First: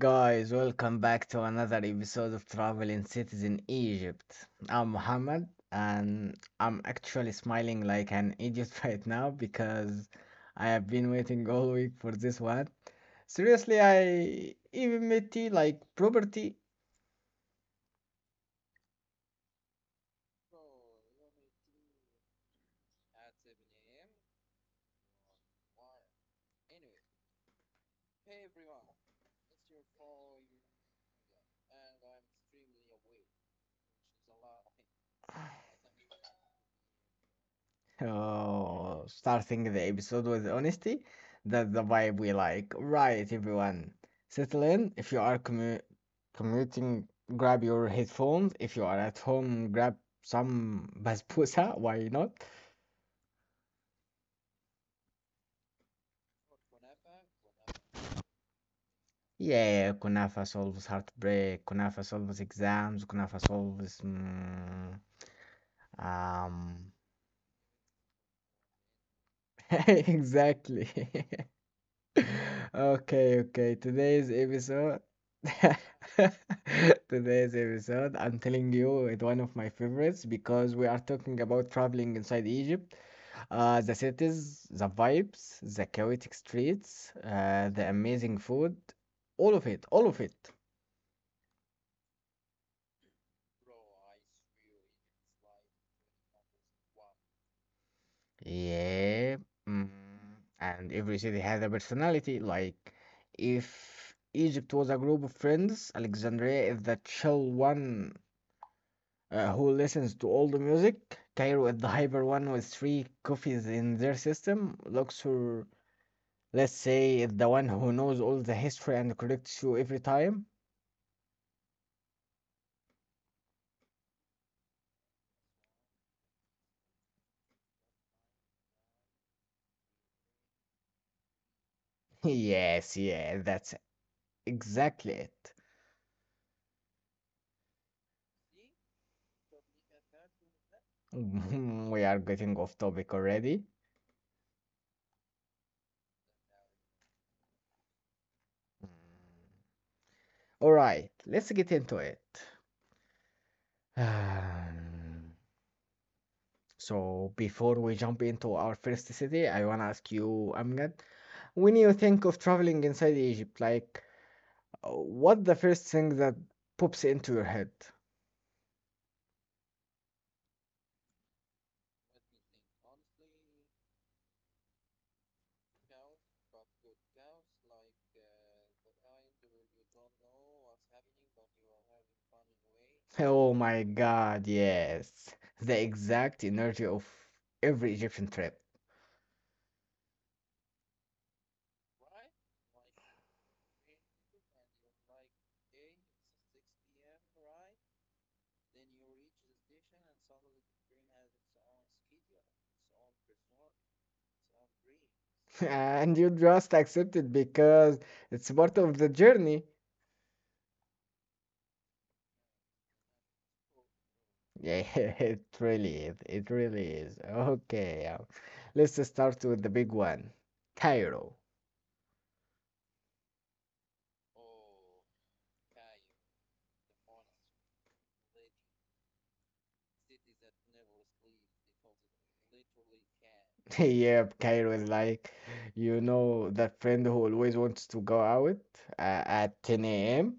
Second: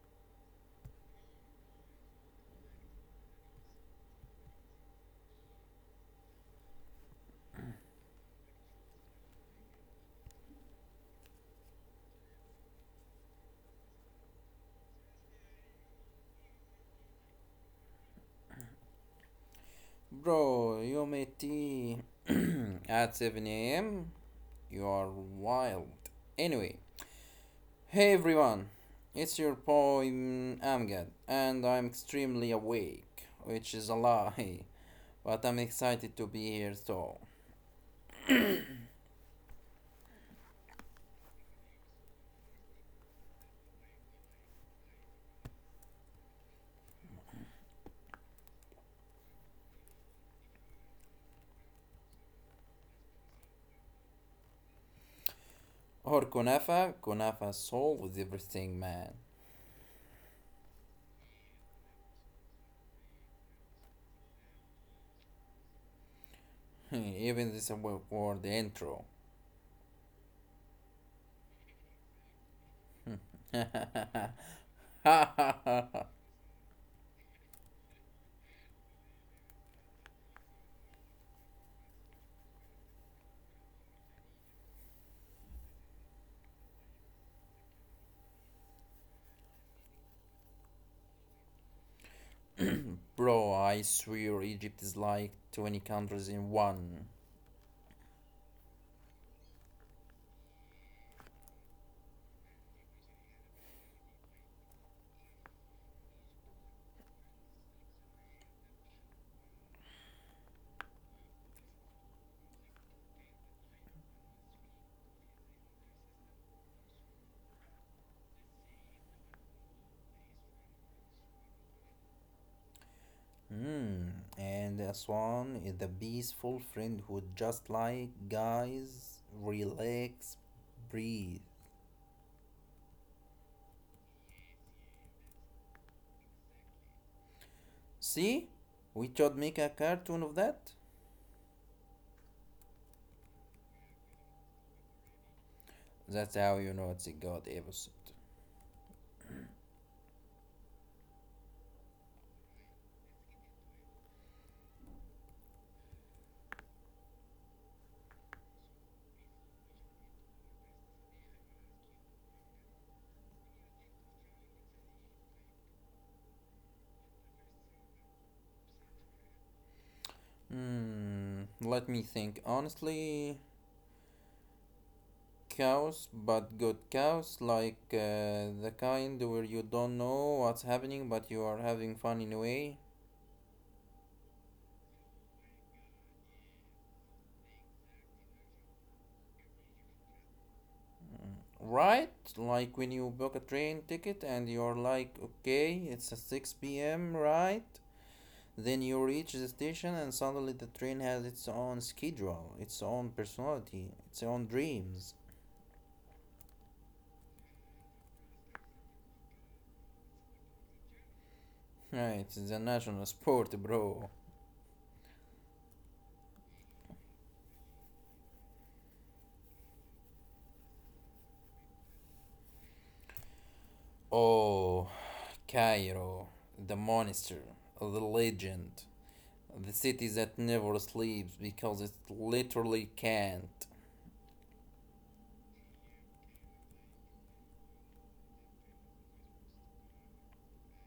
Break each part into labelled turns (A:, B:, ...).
A: guys, welcome back to another episode of Traveling Cities in Egypt. I'm Mohammed and I'm actually smiling like an idiot right now because I have been waiting all week for this one. Seriously, I even made tea like property.
B: Bro, you met me at 7 a.m. You are wild. Anyway, hey everyone, it's your boy Amgad, and I'm extremely awake, which is a lie, but I'm excited to be here so.
A: Oh, starting the episode with honesty. That's the vibe we like. Right, everyone. Settle in. If you are commuting, grab your headphones. If you are at home, grab some basbousa. Why not?
B: Or Kunafa, Kunafa solves everything, man.
A: Yeah, kunafa solves heartbreak. Kunafa solves exams. Kunafa solves. um,
B: Even this awkward intro.
A: exactly. Okay, okay. Today's episode, today's episode, I'm telling you, it's one of my favorites because we are talking about traveling inside Egypt, the cities, the vibes, the chaotic streets, the amazing food, all of it, all of it.
B: Bro, I swear Egypt is like 20 countries in one.
A: Yeah. Mm. And every city has a personality. Like, if Egypt was a group of friends, Alexandria is the chill one, who listens to all the music. Cairo is the hyper one with three coffees in their system. Luxor, let's say, is the one who knows all the history and corrects you every time.
B: Hmm, and a swan is the peaceful friend who just like guys, relax, breathe.
A: Yes, yeah, that's exactly it.
B: See? We should make a cartoon of that.
A: We are getting off topic already.
B: That's how you know it's a god episode.
A: Alright, let's get into it. Um, so, before we jump into our first city, I wanna ask you, Amgad, when you think of traveling inside Egypt, like, what the first thing that pops into your head?
B: Hmm, let me think. Honestly, cows, but good cows, like the kind where you don't know what's happening but you are having fun anyway.
A: Oh my god, yes. The exact energy of every Egyptian trip.
B: Right? Like when you book a train ticket and you're like, okay, it's at 6 p.m., right? Then you reach the station and suddenly the train has its own schedule, its own personality, its own dreams.
A: And you just accept it because it's part of the journey.
B: Right, it's a national sport, bro.
A: Yeah, it really is. It really is. Okay, let's start with the big one, Cairo.
B: Oh, Cairo, the monster, the legend, the city that never sleeps because it literally can't.
A: Yeah, Cairo is like, that friend who always wants to go out at 10 a.m.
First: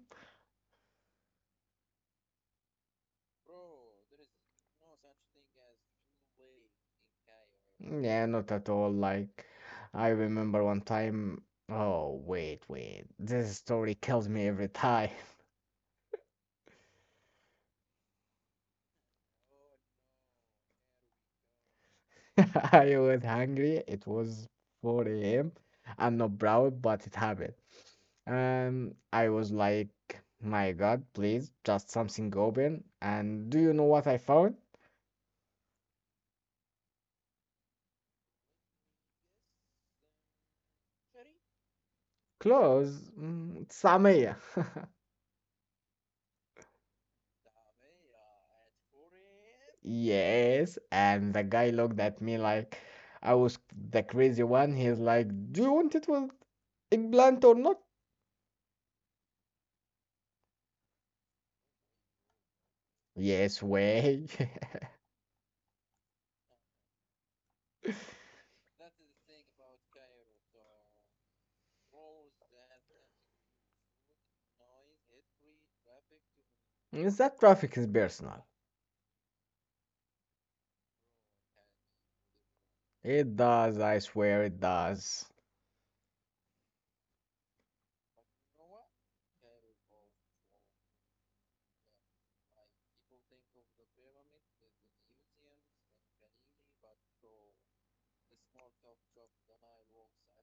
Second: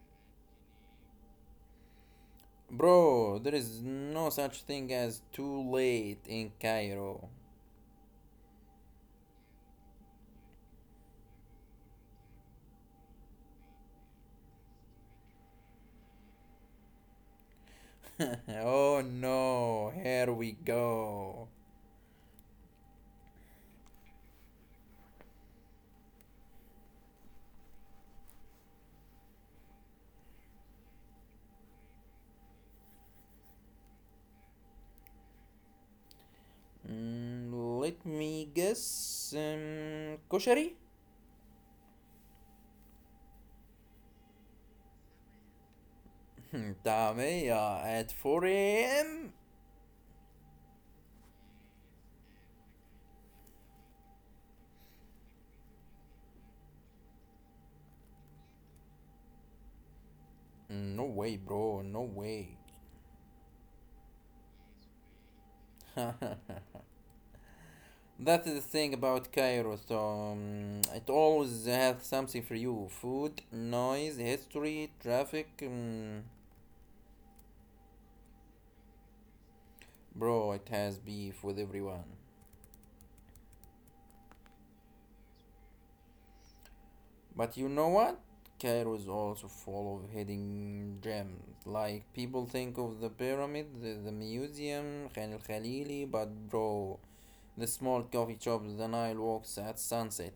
B: Bro, there is no such thing as too late in Cairo.
A: Yeah, not at all. Like, I remember one time. Oh, wait, wait. This story kills me every time.
B: Oh no, here we go.
A: I was hungry. It was 4 a.m. I'm not proud, but it happened. I was like, my God, please, just something open. And do you know what I found?
B: Mm, let me guess. Koshari?
A: Close? Samia.
B: Tamia at 4 a.m.?
A: Yes. And the guy looked at me like I was the crazy one. He's like, do you want it with eggplant or not?
B: No way, bro, no way.
A: Yes, way.
B: That's the thing about Cairo, so it always has something for you food, noise, history, traffic.
A: Is that traffic is personal.
B: Bro, it has beef with everyone.
A: It does, I swear it does.
B: But you know what? Cairo is also full of hidden gems. Like people think of the pyramid, the museum, Khan al Khalili, but bro, the small coffee shops, the Nile walks at sunset.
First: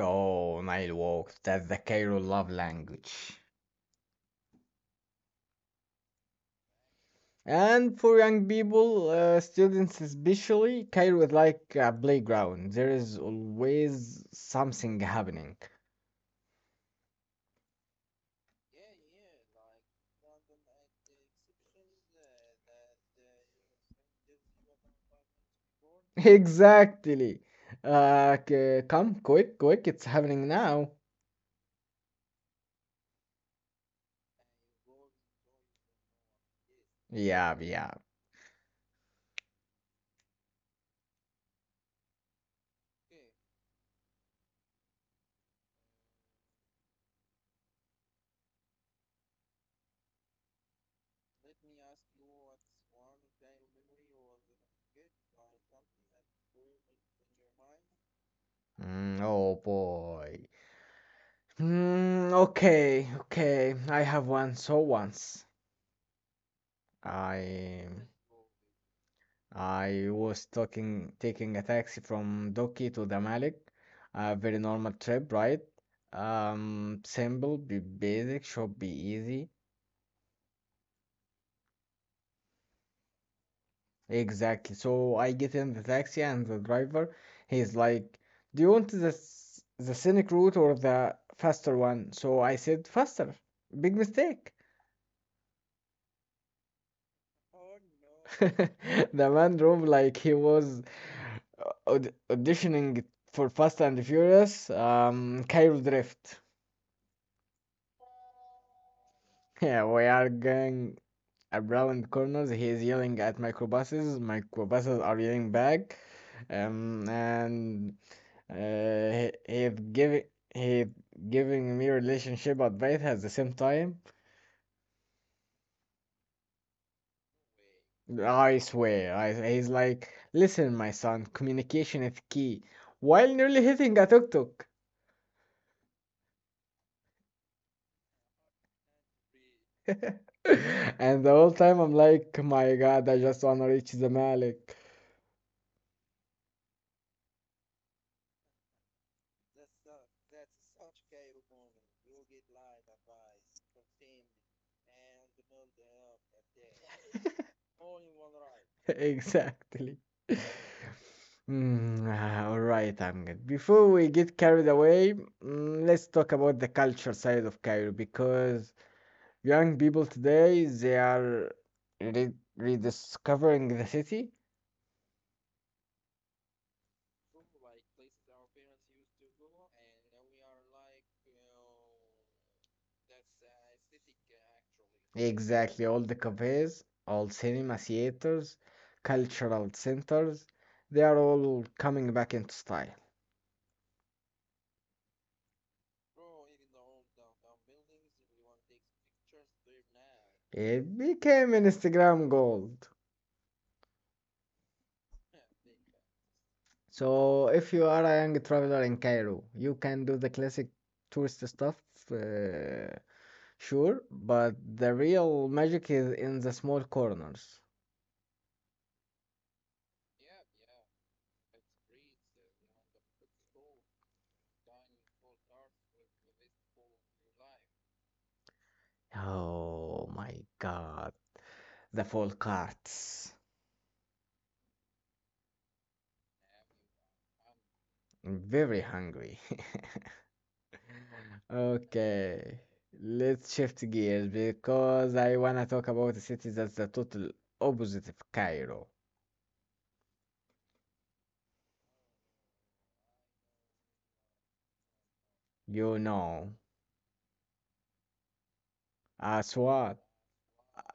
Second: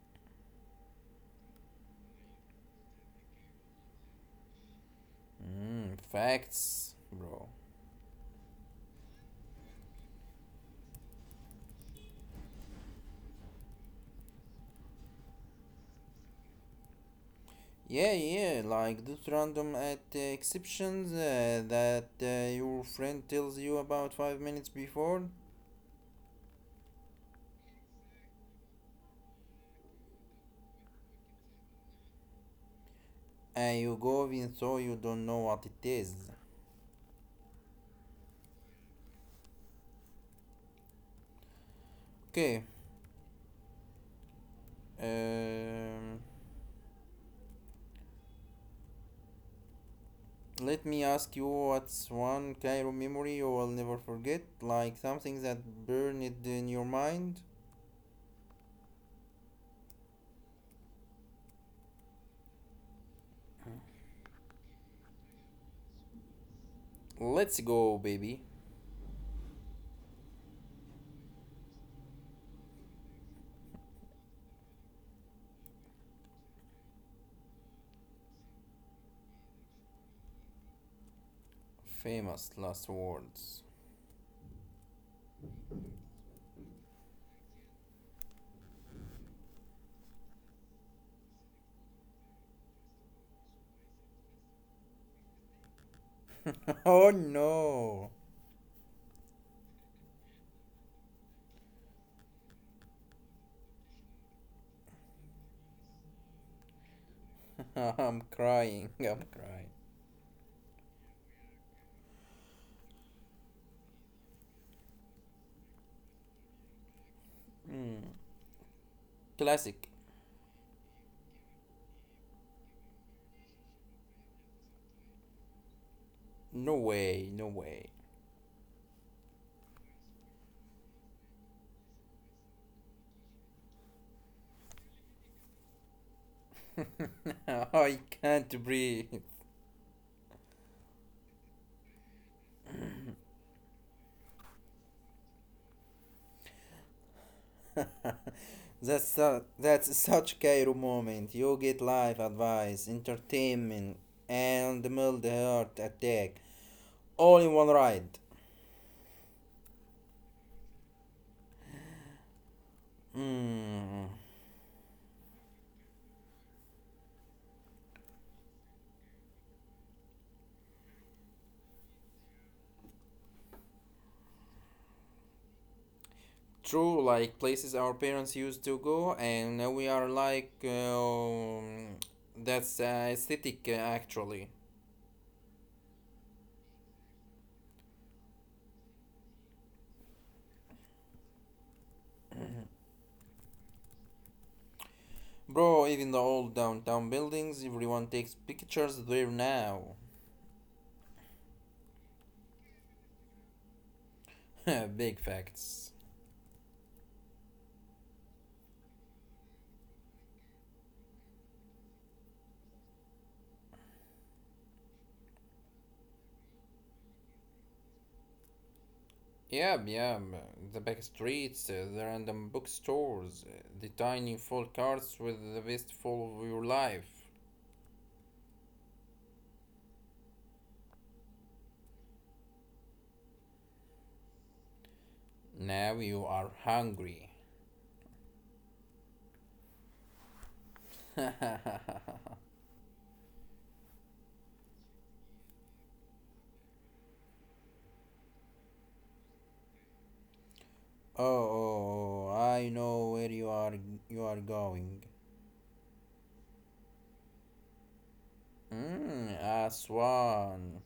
A: Oh, Nile walks. That's the Cairo love language.
B: Mm, facts, bro.
A: And for young people, students especially, Cairo is like a playground. There is always something happening.
B: Yeah, yeah, like those random at exceptions that your friend tells you about 5 minutes before,
A: Exactly. Come quick, quick, it's happening now.
B: and you go even though you don't know what it is.
A: Yeah, yeah.
B: Okay, um, let me ask you, what's one Cairo memory you will never forget? Like something that burned in your mind?
A: Oh boy. Okay, okay. I have one. So once
B: Let's
A: I
B: go, baby.
A: I was talking taking a taxi from Doki to the Malik. A very normal trip, right? Simple, be basic, should be easy.
B: Famous last words.
A: Exactly. So I get in the taxi and the driver, he's like, "Do you want the scenic route or the faster one?" So I said, "Faster." Big mistake.
B: Oh no!
A: No. The man drove like he was auditioning for Fast and Furious, Cairo Drift.
B: I'm crying, I'm crying.
A: Yeah, we are going around corners. He is yelling at microbuses. Microbuses are yelling back. Um, and
B: Mm.
A: Uh, he he
B: Classic.
A: giving he giving me relationship advice at the same time.
B: No way, no way.
A: I swear, he's like, listen, my son, communication is key. While nearly hitting a tuk tuk,
B: I can't breathe.
A: and the whole time I'm like, my God, I just wanna reach the Malik.
B: That's such Cairo moment. You get life advice, entertainment, and mild heart attack, all in one ride.
A: Exactly. All right, Amgad. Before we
B: Mm.
A: get carried away, let's talk about the culture side of Cairo because young people today, they are re- rediscovering the city.
B: True, like places our parents used to go, and now we are like, that's aesthetic actually.
A: Exactly, all the cafes, all cinema theaters, cultural centers, they are all coming back into style.
B: Bro, even the old downtown buildings, everyone takes pictures there now.
A: It became an Instagram gold.
B: Big facts.
A: So if you are a young traveler in Cairo, you can do the classic tourist stuff, uh, sure, but the real magic is in the small corners.
B: Yeah, yeah, the back streets, the random bookstores, the tiny full carts with the best full of your life.
A: Oh my God. The full carts.
B: Now you are hungry.
A: I'm very hungry. Okay. Let's shift gears because I wanna talk about a city that's the total opposite of Cairo.
B: Oh, oh, oh, I know where you are going.
A: You know,
B: Mm,
A: Aswan.
B: Aswan.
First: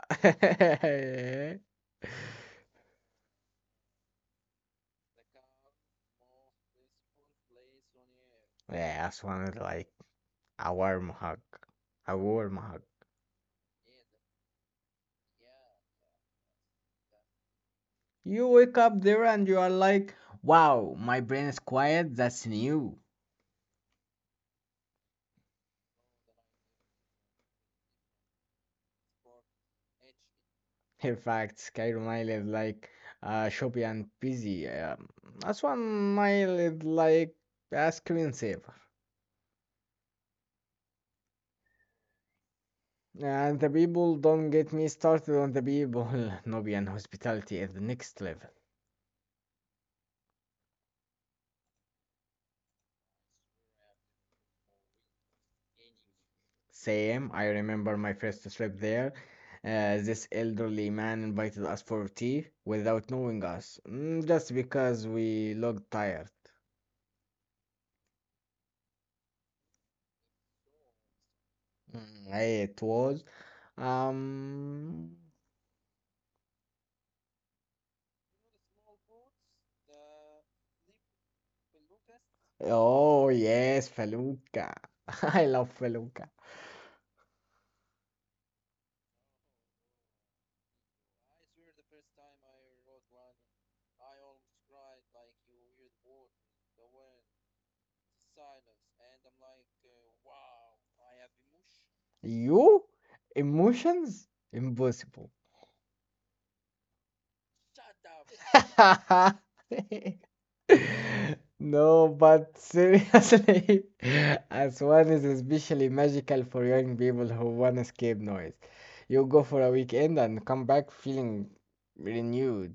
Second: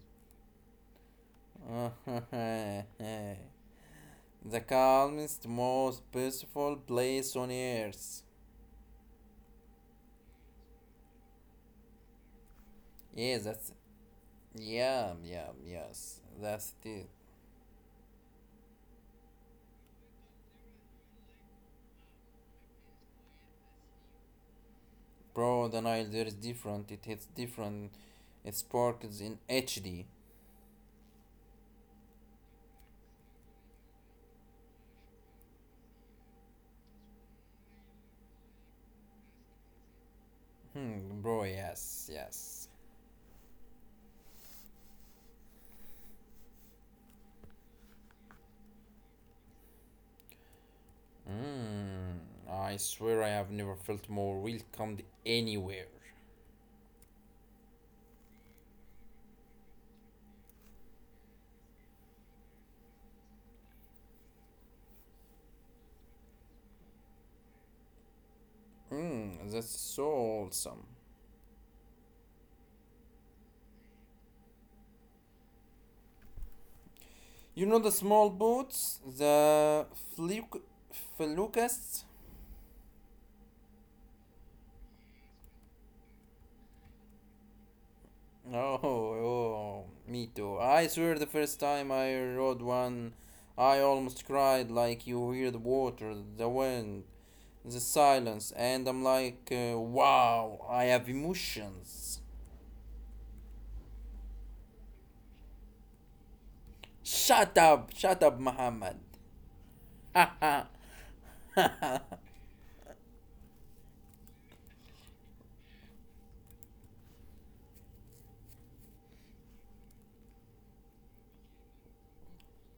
B: The calmest, most peaceful place on earth.
A: Yeah, Aswan is like a warm hug. A warm hug.
B: Yeah, that's yeah, yeah, yes. That's it.
A: You wake up there and you are like, wow, my brain is quiet, that's new.
B: Bro, the Nile there is different. It hits different. It sparkles in HD.
A: In fact, Skyrim is like choppy and busy. That's 1 mile is like a screensaver.
B: Hmm, bro, yes, yes.
A: And the people don't get me started on the people. Nubian hospitality at the next level.
B: Mm, I swear I have never felt more welcomed anywhere.
A: Same, I remember my first trip there. This elderly man invited us for tea without knowing us, just because we looked tired.
B: Mm, that's so awesome.
A: Mm. It was. um,
B: You know the small boats, the fluke, felucas?
A: oh, yes, Feluca. I love Feluca.
B: Oh, oh, me too. I swear the first time I rode one, I almost cried like you hear the water, the wind, the silence, and I'm like, wow, I have emotions.
A: You? Emotions? Impossible.
B: Shut up, Muhammad.
A: Shut up.
B: Yeah,
A: No, but seriously, as one is especially magical for young people who want escape noise. You go for a weekend and come back feeling renewed.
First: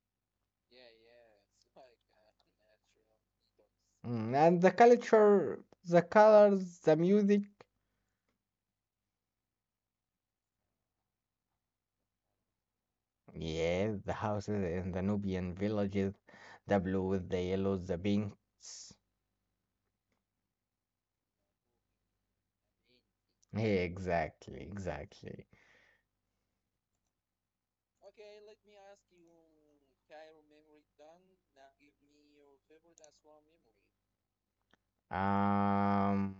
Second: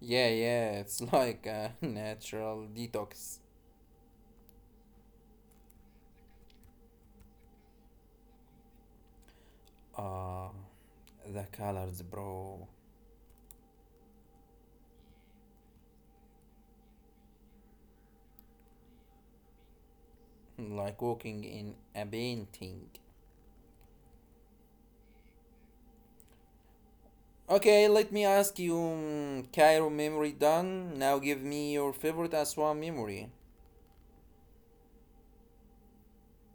B: yeah, it's like a natural detox.
A: And the culture, the colors, the music.
B: Uh, The colors, bro.
A: Yeah, the houses in the Nubian villages, the blues, the yellows, the pinks.
B: Like walking in a painting.
A: Yeah, exactly, exactly.
B: Okay, let me ask you, Cairo memory done. Now give me your favorite Aswan memory.
A: Um,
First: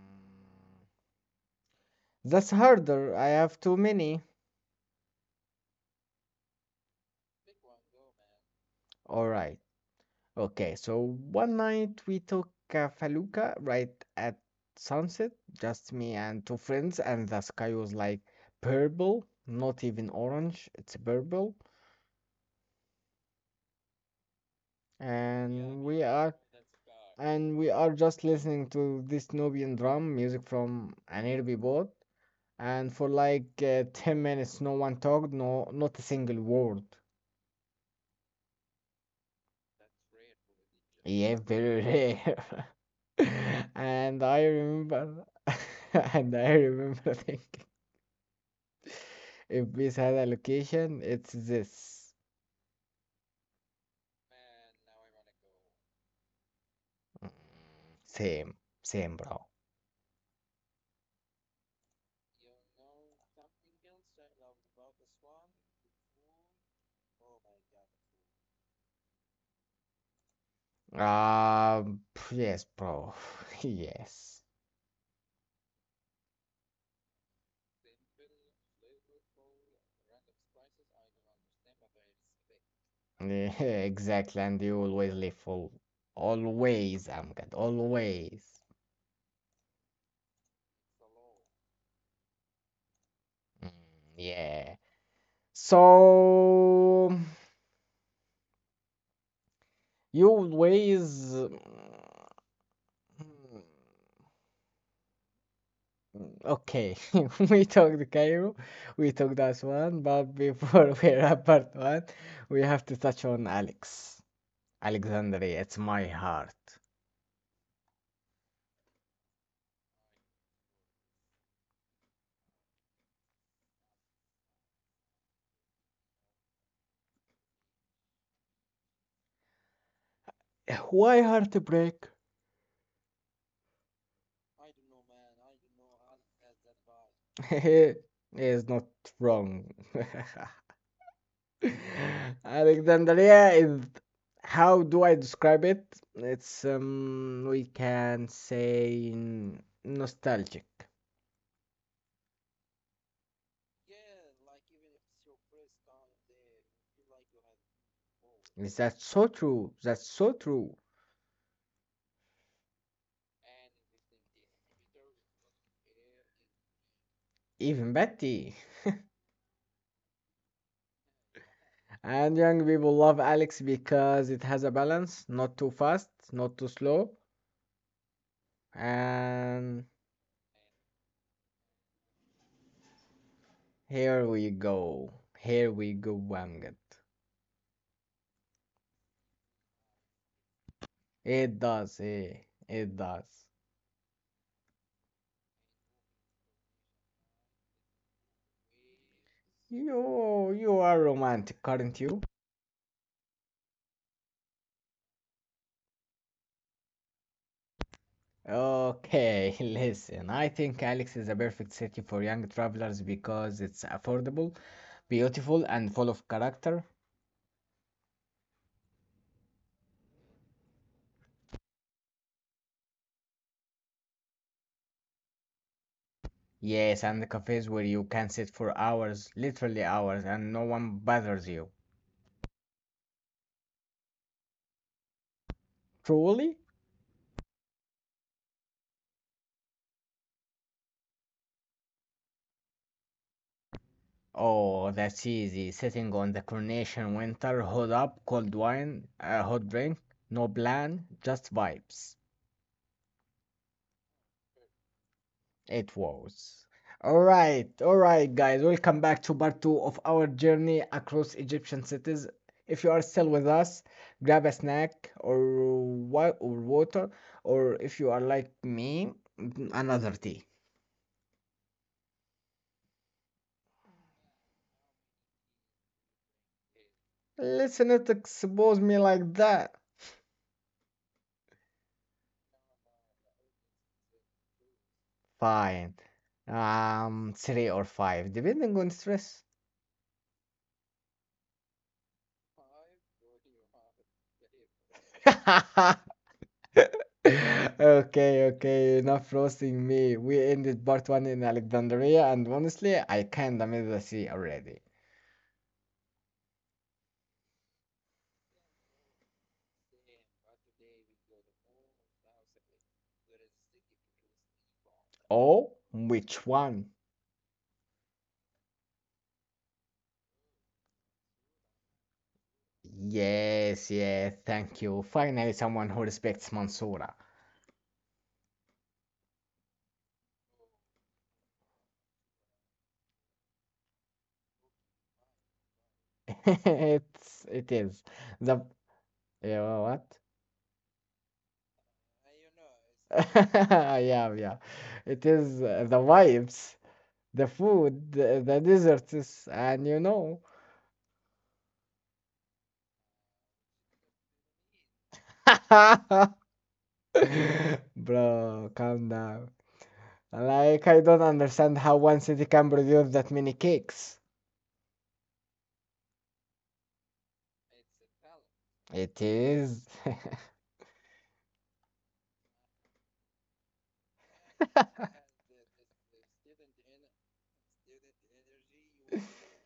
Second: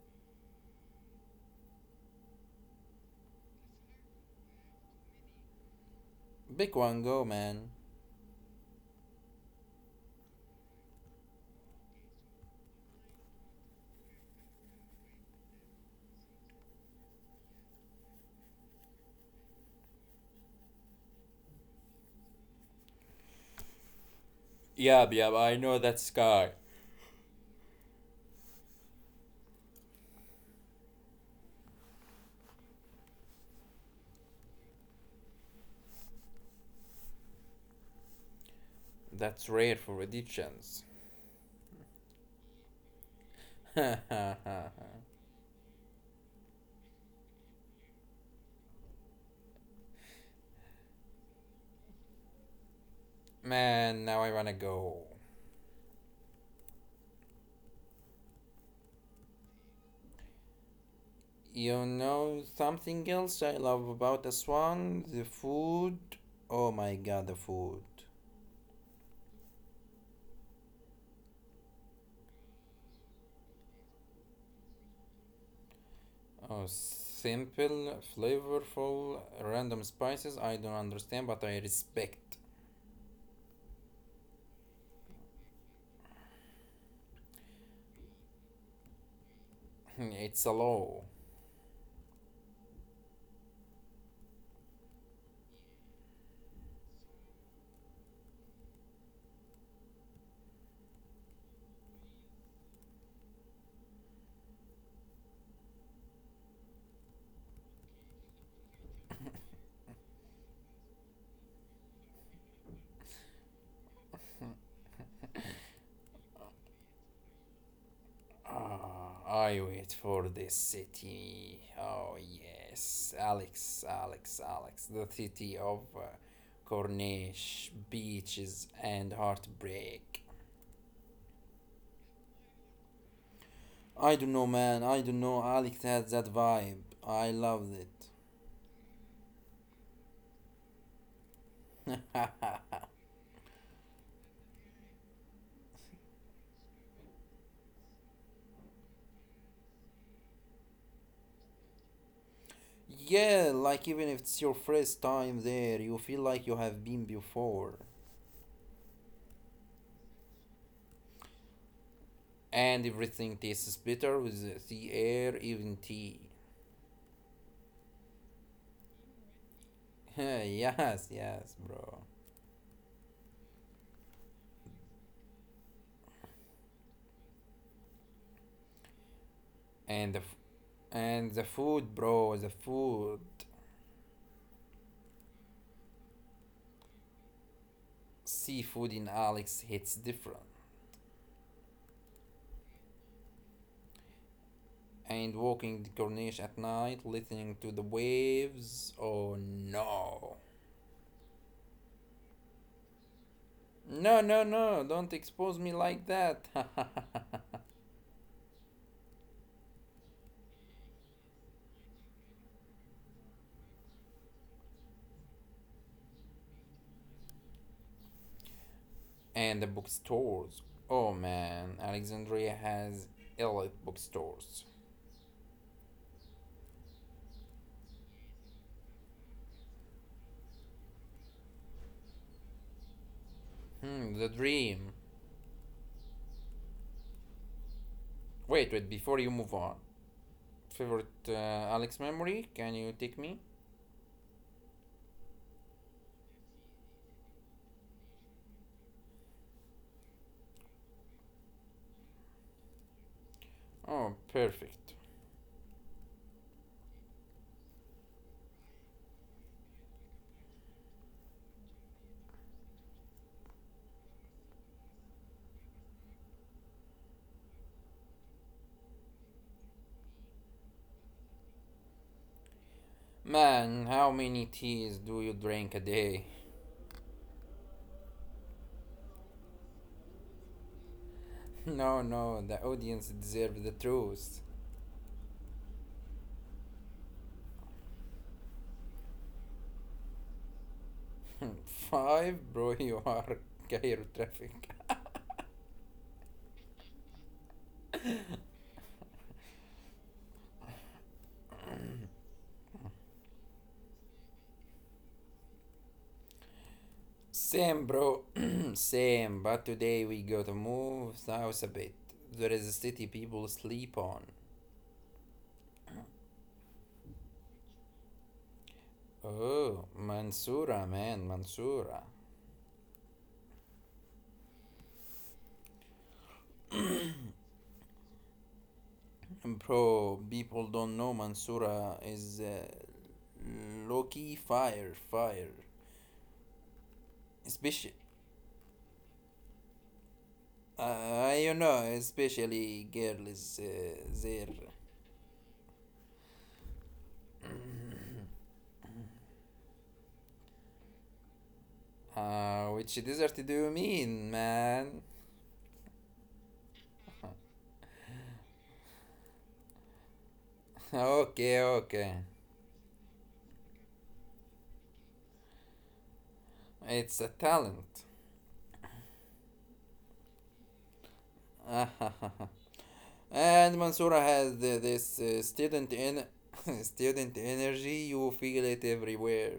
A: that's harder. I have too many.
B: Big one, go, man.
A: All right. Okay, so one night we took a Faluka right at sunset, just me and two friends, and the sky was like purple, not even orange, it's purple.
B: Yeah, yeah. I know
A: and we
B: that
A: are
B: sky.
A: and we are just listening to this Nubian drum music from Anirbi Bot, and for like 10 minutes, no one talked, no, not a single word.
B: That's rare for addictions.
A: Yeah, very rare. And I
B: Man,
A: remember, and I remember thinking, if this had a location, it's this.
B: now I wanna go.
A: Mm, Same, same, bro.
B: You know something else I love about Aswan? The food. Oh my god, the food.
A: Um, yes, bro. Yes.
B: Oh, simple, flavorful, random spices. I don't understand, but I respect.
A: Exactly, and you always live full. Always, I'm good. Always.
B: It's a law.
A: Mm, yeah. So you always. Okay, we talked Cairo, we talked Aswan, but before we wrap part one, we have to touch on Alex. Alexandria, it's my heart.
B: Ah, I wait for this city. Oh, yes. Alex, Alex, Alex. The city of Cornish, beaches, and heartbreak.
A: Why heartbreak?
B: I don't know, man. I don't know. Alex has that vibe. I loved
A: Is not wrong.
B: it.
A: Alexandria is how do I describe it? It's we can say nostalgic.
B: Yeah, like even if it's your first time there, you feel like you have been before.
A: Is that so true. That's so true.
B: And everything tastes better with the air, even tea.
A: Even Betty.
B: Yes, yes, bro.
A: And young people love Alex because it has a balance, not too fast, not too slow. And
B: And the f- and the food, bro, the food.
A: here we go. Here we go, Wamget.
B: Seafood in Alex hits different.
A: It does, eh? It does.
B: And walking the Corniche at night, listening to the waves. Oh
A: You
B: no.
A: you are romantic, aren't you?
B: No, no, no, don't expose me like that.
A: Okay, listen, I think Alex is a perfect city for young travelers because it's affordable, beautiful, and full of character.
B: And the bookstores. Oh man, Alexandria has elite bookstores.
A: Yes, and the cafes where you can sit for hours, literally hours, and no one bothers you.
B: Hmm, the dream.
A: Truly?
B: Wait, wait, before you move on. Favorite Alex memory? Can you take me?
A: Oh, that's easy. Sitting on the coronation winter, hot up, cold wine, a hot drink, no plan, just vibes.
B: Oh, perfect.
A: It was. Alright, alright, guys. Welcome back to part two of our journey across Egyptian cities. If you are still with us, grab a snack or water, or if you are like me, another tea.
B: Man, how many teas do you drink a day?
A: Let's not expose me like that.
B: No, no, the audience deserves the truth.
A: Fine. Three or five, depending on stress.
B: Five, bro, you are chirotraffic.
A: Okay, okay, enough roasting me. We ended part one in Alexandria, and honestly, I kinda miss the sea already.
B: Same, bro. Same. But today we gotta move south a bit. There is a city people sleep on.
A: Oh, which one?
B: Oh, Mansoura, man, Mansoura.
A: Yes, yes, thank you. Finally, someone who respects Mansoura.
B: Bro, people don't know Mansoura is low-key fire, fire.
A: It is.
B: Especially,
A: The, yeah, what?
B: uh, you know, especially girls
A: Yeah, yeah.
B: there.
A: It is the vibes, the food, the, the desserts, and you know.
B: Which desert do you mean, man?
A: Bro, calm down. Like, I don't understand
B: Okay,
A: how one
B: okay.
A: city can produce that many cakes.
B: It's a talent.
A: It is
B: And Mansoura has the, this student in student energy. You feel it everywhere.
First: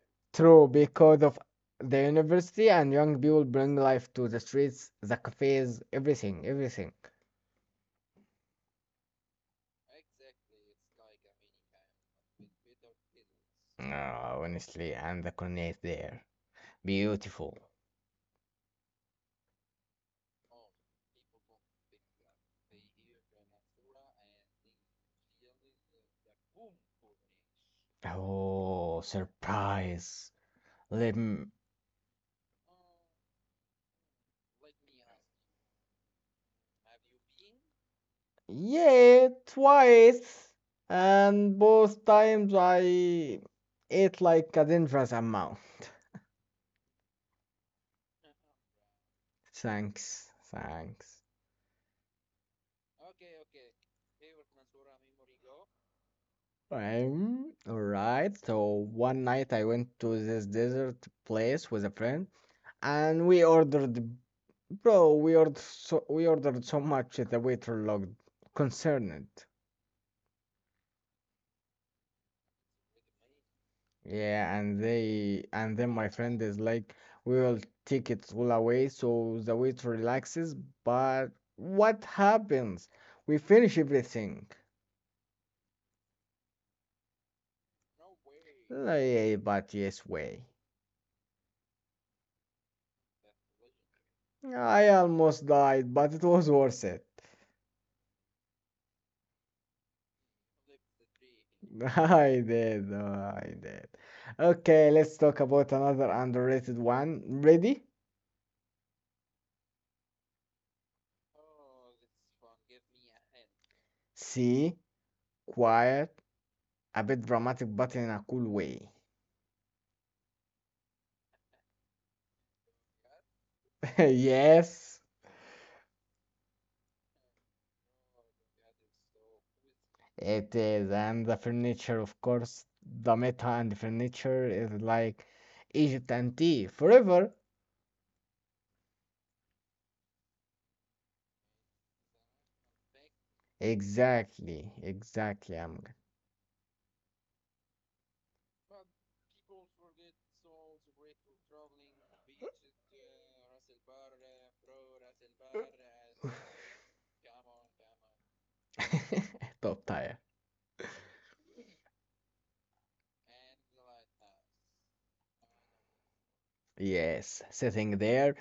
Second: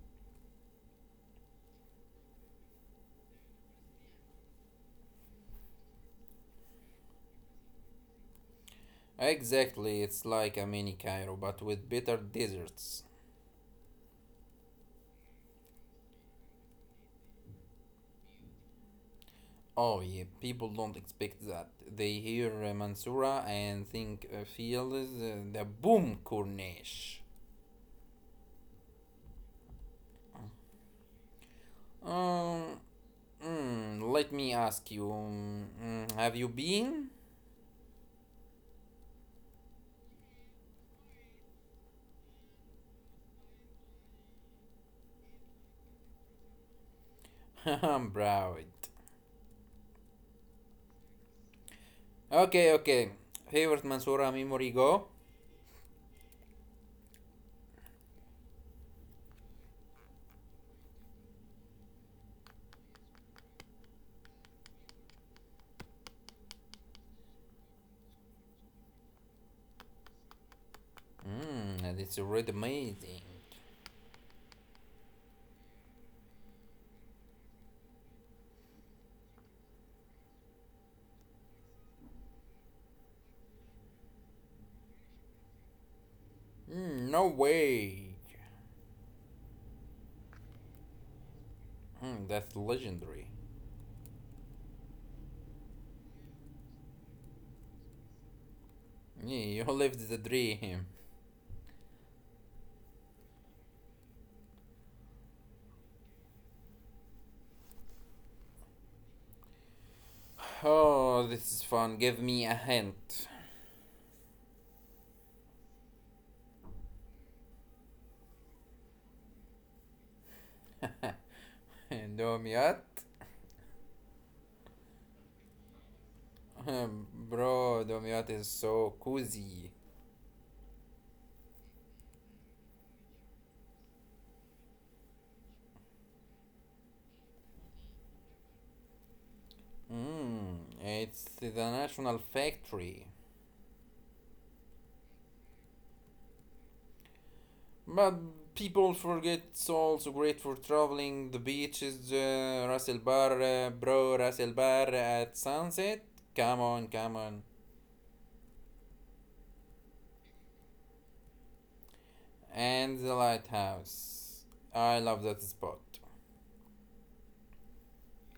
A: true because of the university and young people bring life to the streets, the cafes, everything, everything.
B: Exactly, it's like a mini Cairo but with better desserts.
A: Ah, honestly, and the connect there. Beautiful.
B: Oh yeah, people don't expect that. They hear Mansoura and think feel the boom corniche.
A: Oh, surprise. Let me.
B: Um, Let me ask you, have you been?
A: Yeah, twice. And both times I ate like a dangerous amount.
B: I'm proud.
A: Thanks, thanks.
B: Okay, okay. Favorite Mansoura memory, go.
A: All right. So one night I went to this desert place with a friend, and we ordered so much that the waiter looked concerned.
B: And it's already amazing.
A: Yeah, and then my friend is like, we will take it all away, so the waiter relaxes. But what happens? We finish everything.
B: Mm, no way.
A: Like, yeah, but yes, way.
B: Mm, that's legendary.
A: I almost died, but it was worth it.
B: Yeah, you lived the dream.
A: I did, I did. Okay, let's talk about another underrated one. Ready?
B: Oh, this is fun. Give me a hint.
A: See, quiet, a bit dramatic, but in a cool way.
B: Domiat?
A: Yes,
B: Bro, Domiat is so cozy.
A: it is. And the furniture, of course, the meta and the furniture is like Egypt and tea forever.
B: Mm, it's the national factory.
A: Exactly, exactly. I
B: But people forget it's also great for traveling the beaches, Ras El Bar, bro, Ras El Bar at sunset. Come on, come on.
A: Top tier.
B: And the lighthouse. I love that spot.
A: Yes, sitting there,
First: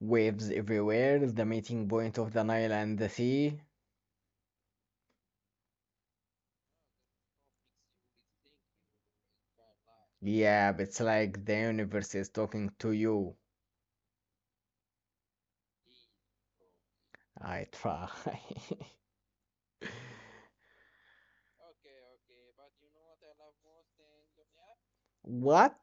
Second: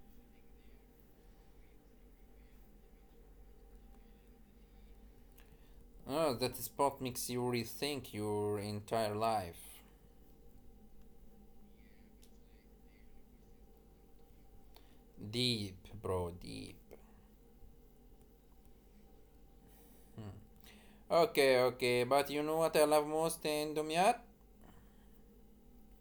A: waves everywhere, the meeting point of the Nile and the sea.
B: Oh, that spot makes you rethink your entire life.
A: Yeah, but it's like the universe is talking to you.
B: Deep, bro, deep.
A: I try.
B: Okay, okay, but you know what I love most in Dumyat?
A: What?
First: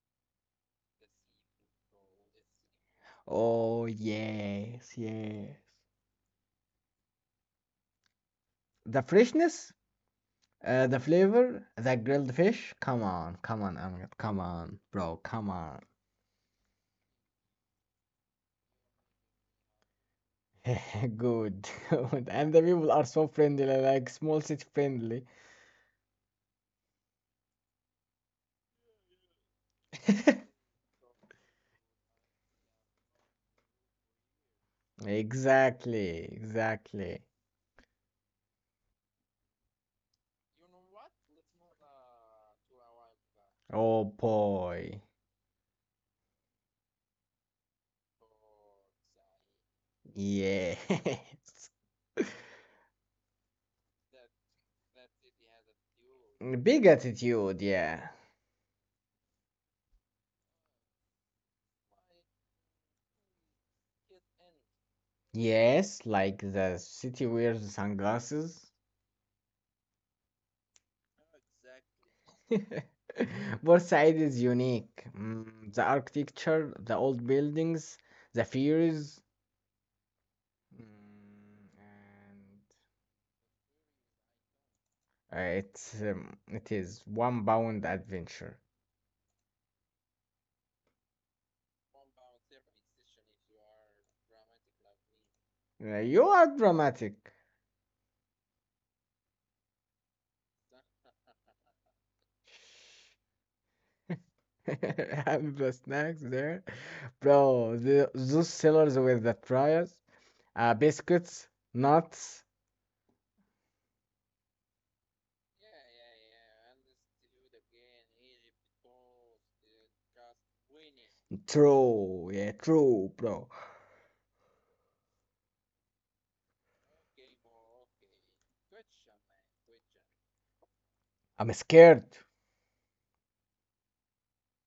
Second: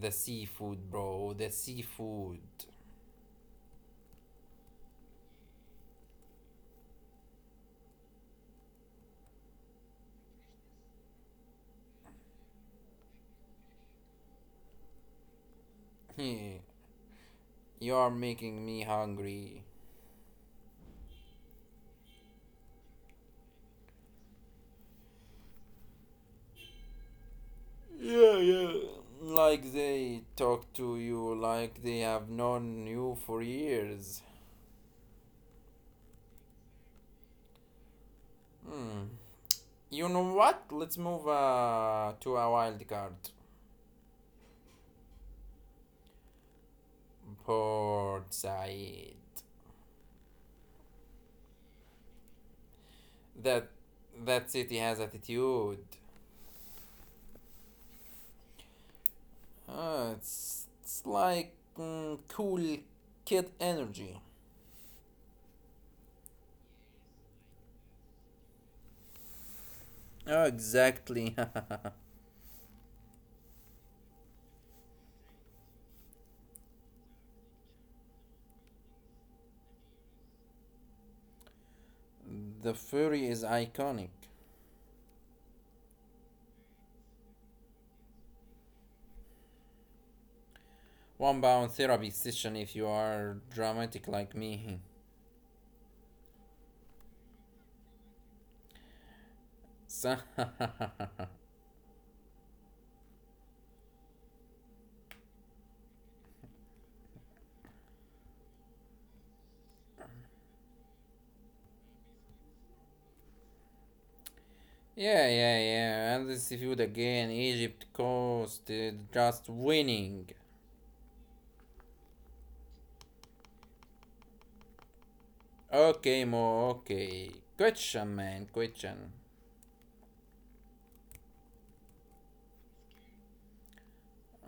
B: The seafood, bro, the seafood.
A: Oh, yes, yes. The freshness? The flavor, the grilled fish. Come on, come on, Amjad, come on, bro, come on.
B: You are making me hungry.
A: Good, good. And the people are so friendly, like small city friendly.
B: Yeah, yeah. Like they talk to you like they have known you for years.
A: Exactly, exactly.
B: Hmm, You know what? Let's move to a wild card.
A: Oh boy.
B: Port Said.
A: Yes.
B: That that city has attitude.
A: Big attitude, yeah.
B: It's like cool kid energy.
A: Yes, like the city wears sunglasses.
B: Oh, exactly.
A: Port-Said is unique. The architecture, the old buildings, the fears, mm,
B: The furry is iconic.
A: and it is one bound adventure.
B: One bound therapy session if you are dramatic like me.
A: You are dramatic.
B: Yeah,
A: Have the snacks there, bro. Those sellers with the fries, biscuits, nuts.
B: yeah, yeah. And this feud again, Egypt coast just winning.
A: True, yeah, true, bro.
B: Okay, Mo, okay. Question, man, question.
A: I'm scared.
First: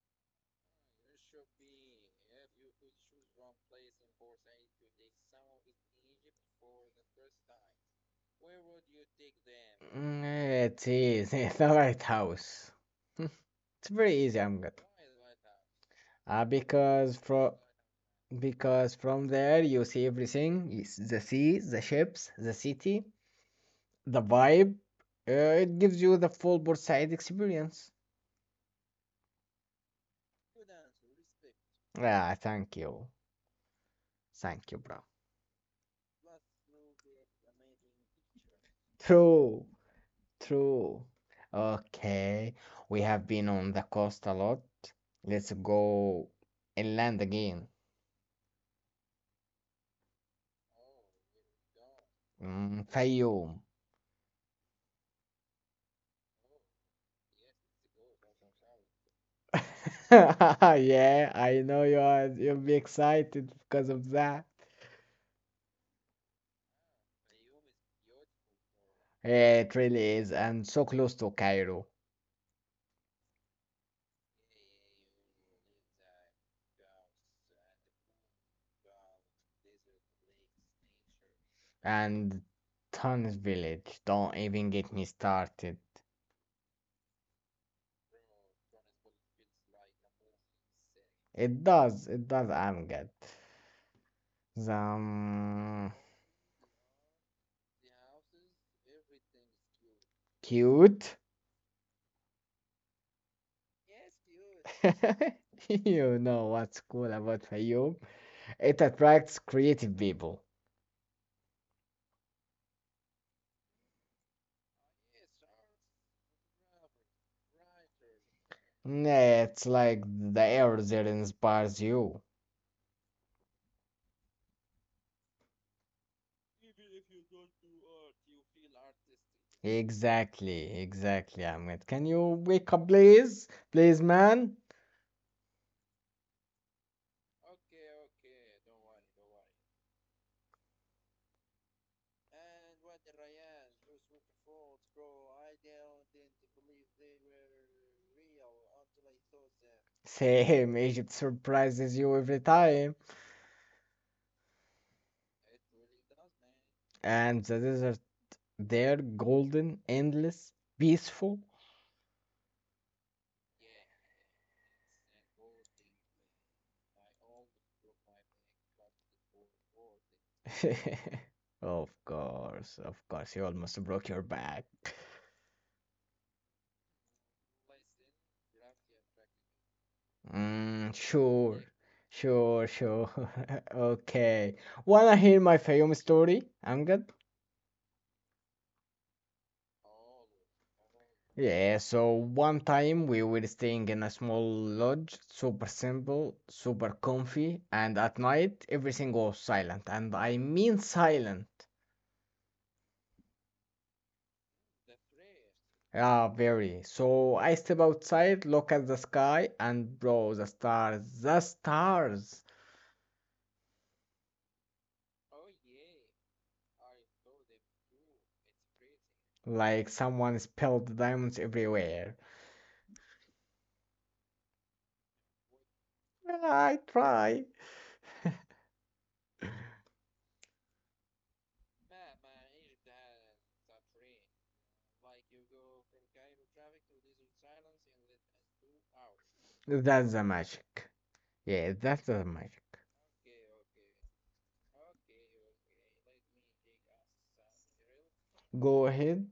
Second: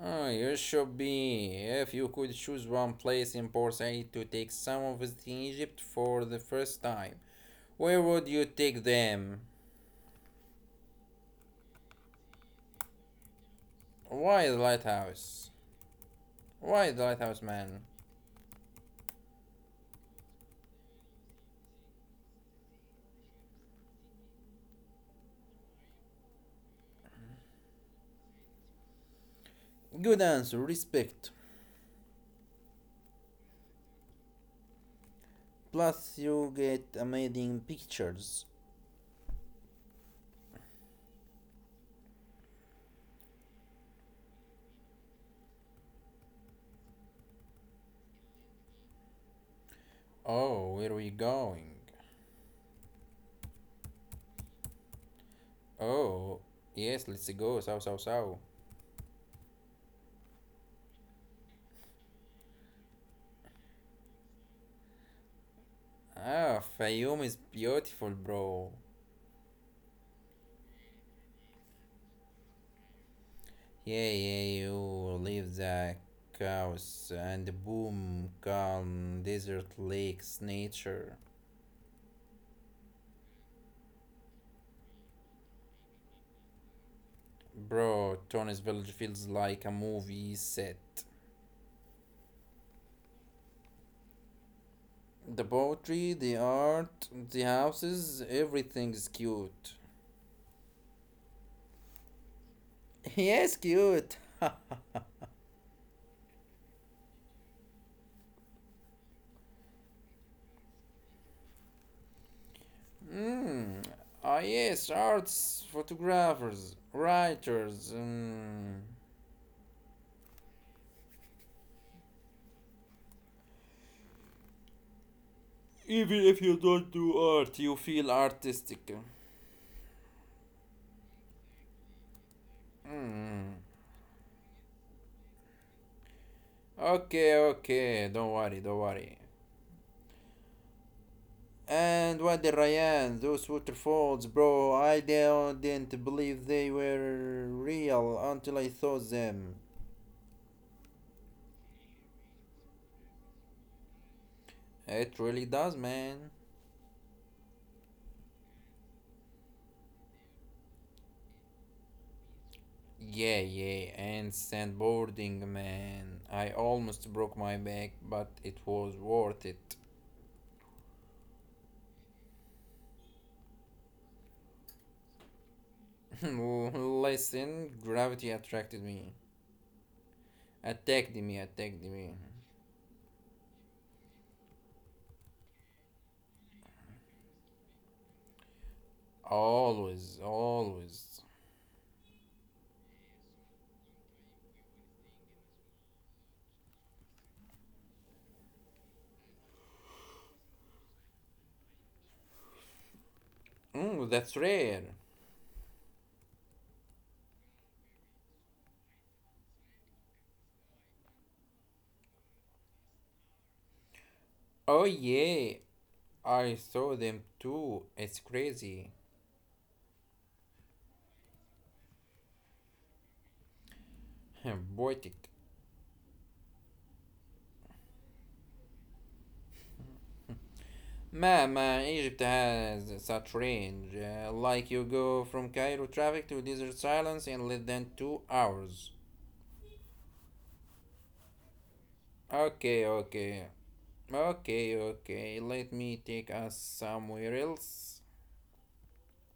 B: Oh, you should be. If you could choose one place in Port-Said to take some of us to Egypt for the first time, where would you take them?
A: Mm, It's easy. The White House. It's very easy,
B: Why the
A: I'm good.
B: lighthouse?
A: Uh,
B: Why the
A: because
B: lighthouse,
A: from
B: man?
A: because from there you see everything. Yes, the sea, the ships, the city, the vibe. It gives you the full Port-Said experience.
B: Good answer, respect.
A: Ah, thank you. Thank you, bro.
B: Plus, you get amazing pictures.
A: True, true. Okay, we have been on the coast a lot. Let's go inland again.
B: Oh, where are we going?
A: Fayoum.
B: Oh, yes, let's go, south, south, south.
A: Yeah, I know you'll be excited because of that.
B: Ah, Fayoum is beautiful, bro.
A: Yeah, it really is, and so close to Cairo
B: Yeah, yeah, you leave the chaos and boom, calm, desert lakes, nature.
A: and Tunis village. Don't even get me started.
B: Bro, Tony's village feels like a movie set.
A: It does, Amjad. The
B: The poetry, the art, the houses, everything's cute.
A: Cute.
B: Yes, cute.
A: You know what's cool about Fayoum? It attracts creative people.
B: Mm. Ah, yes, arts, photographers, writers. Mm.
A: Yeah, it's like the air there inspires you.
B: Even if you don't do art, you feel artistic.
A: Exactly, exactly, Ahmed. Can you wake up,
B: Mm.
A: please? Please, man.
B: Okay, okay, don't worry, don't worry. And what the Ryan, those waterfalls, bro, I didn't believe they were real until I saw them.
A: Same, Egypt surprises you every time.
B: It really does, man.
A: And the desert there, golden, endless, peaceful.
B: Yeah, yeah, and sandboarding, man. I almost broke my back, but it was worth it.
A: Of course, you almost broke your back.
B: Listen, gravity
A: Mm,
B: attacked me,
A: sure,
B: attacked me.
A: sure, sure. Okay. Wanna hear my Fayoum story, Amgad?
B: Always, always.
A: Yeah, so one time we were staying in a small lodge, super simple, super comfy, and at night everything was silent, and I mean silent.
B: That's rare.
A: Yeah, very. So I step outside, look at the sky, and bro, the stars, the stars!
B: Oh yeah, I saw them too. It's crazy.
A: Like someone spilled diamonds everywhere.
B: Poetic.
A: I try.
B: Man, man, Egypt has such range. Like you go from Cairo traffic to desert silence in less than 2 hours.
A: That's the magic. Yeah, that's the magic.
B: Okay, okay. Okay, okay. Let me take us somewhere else.
A: Go ahead.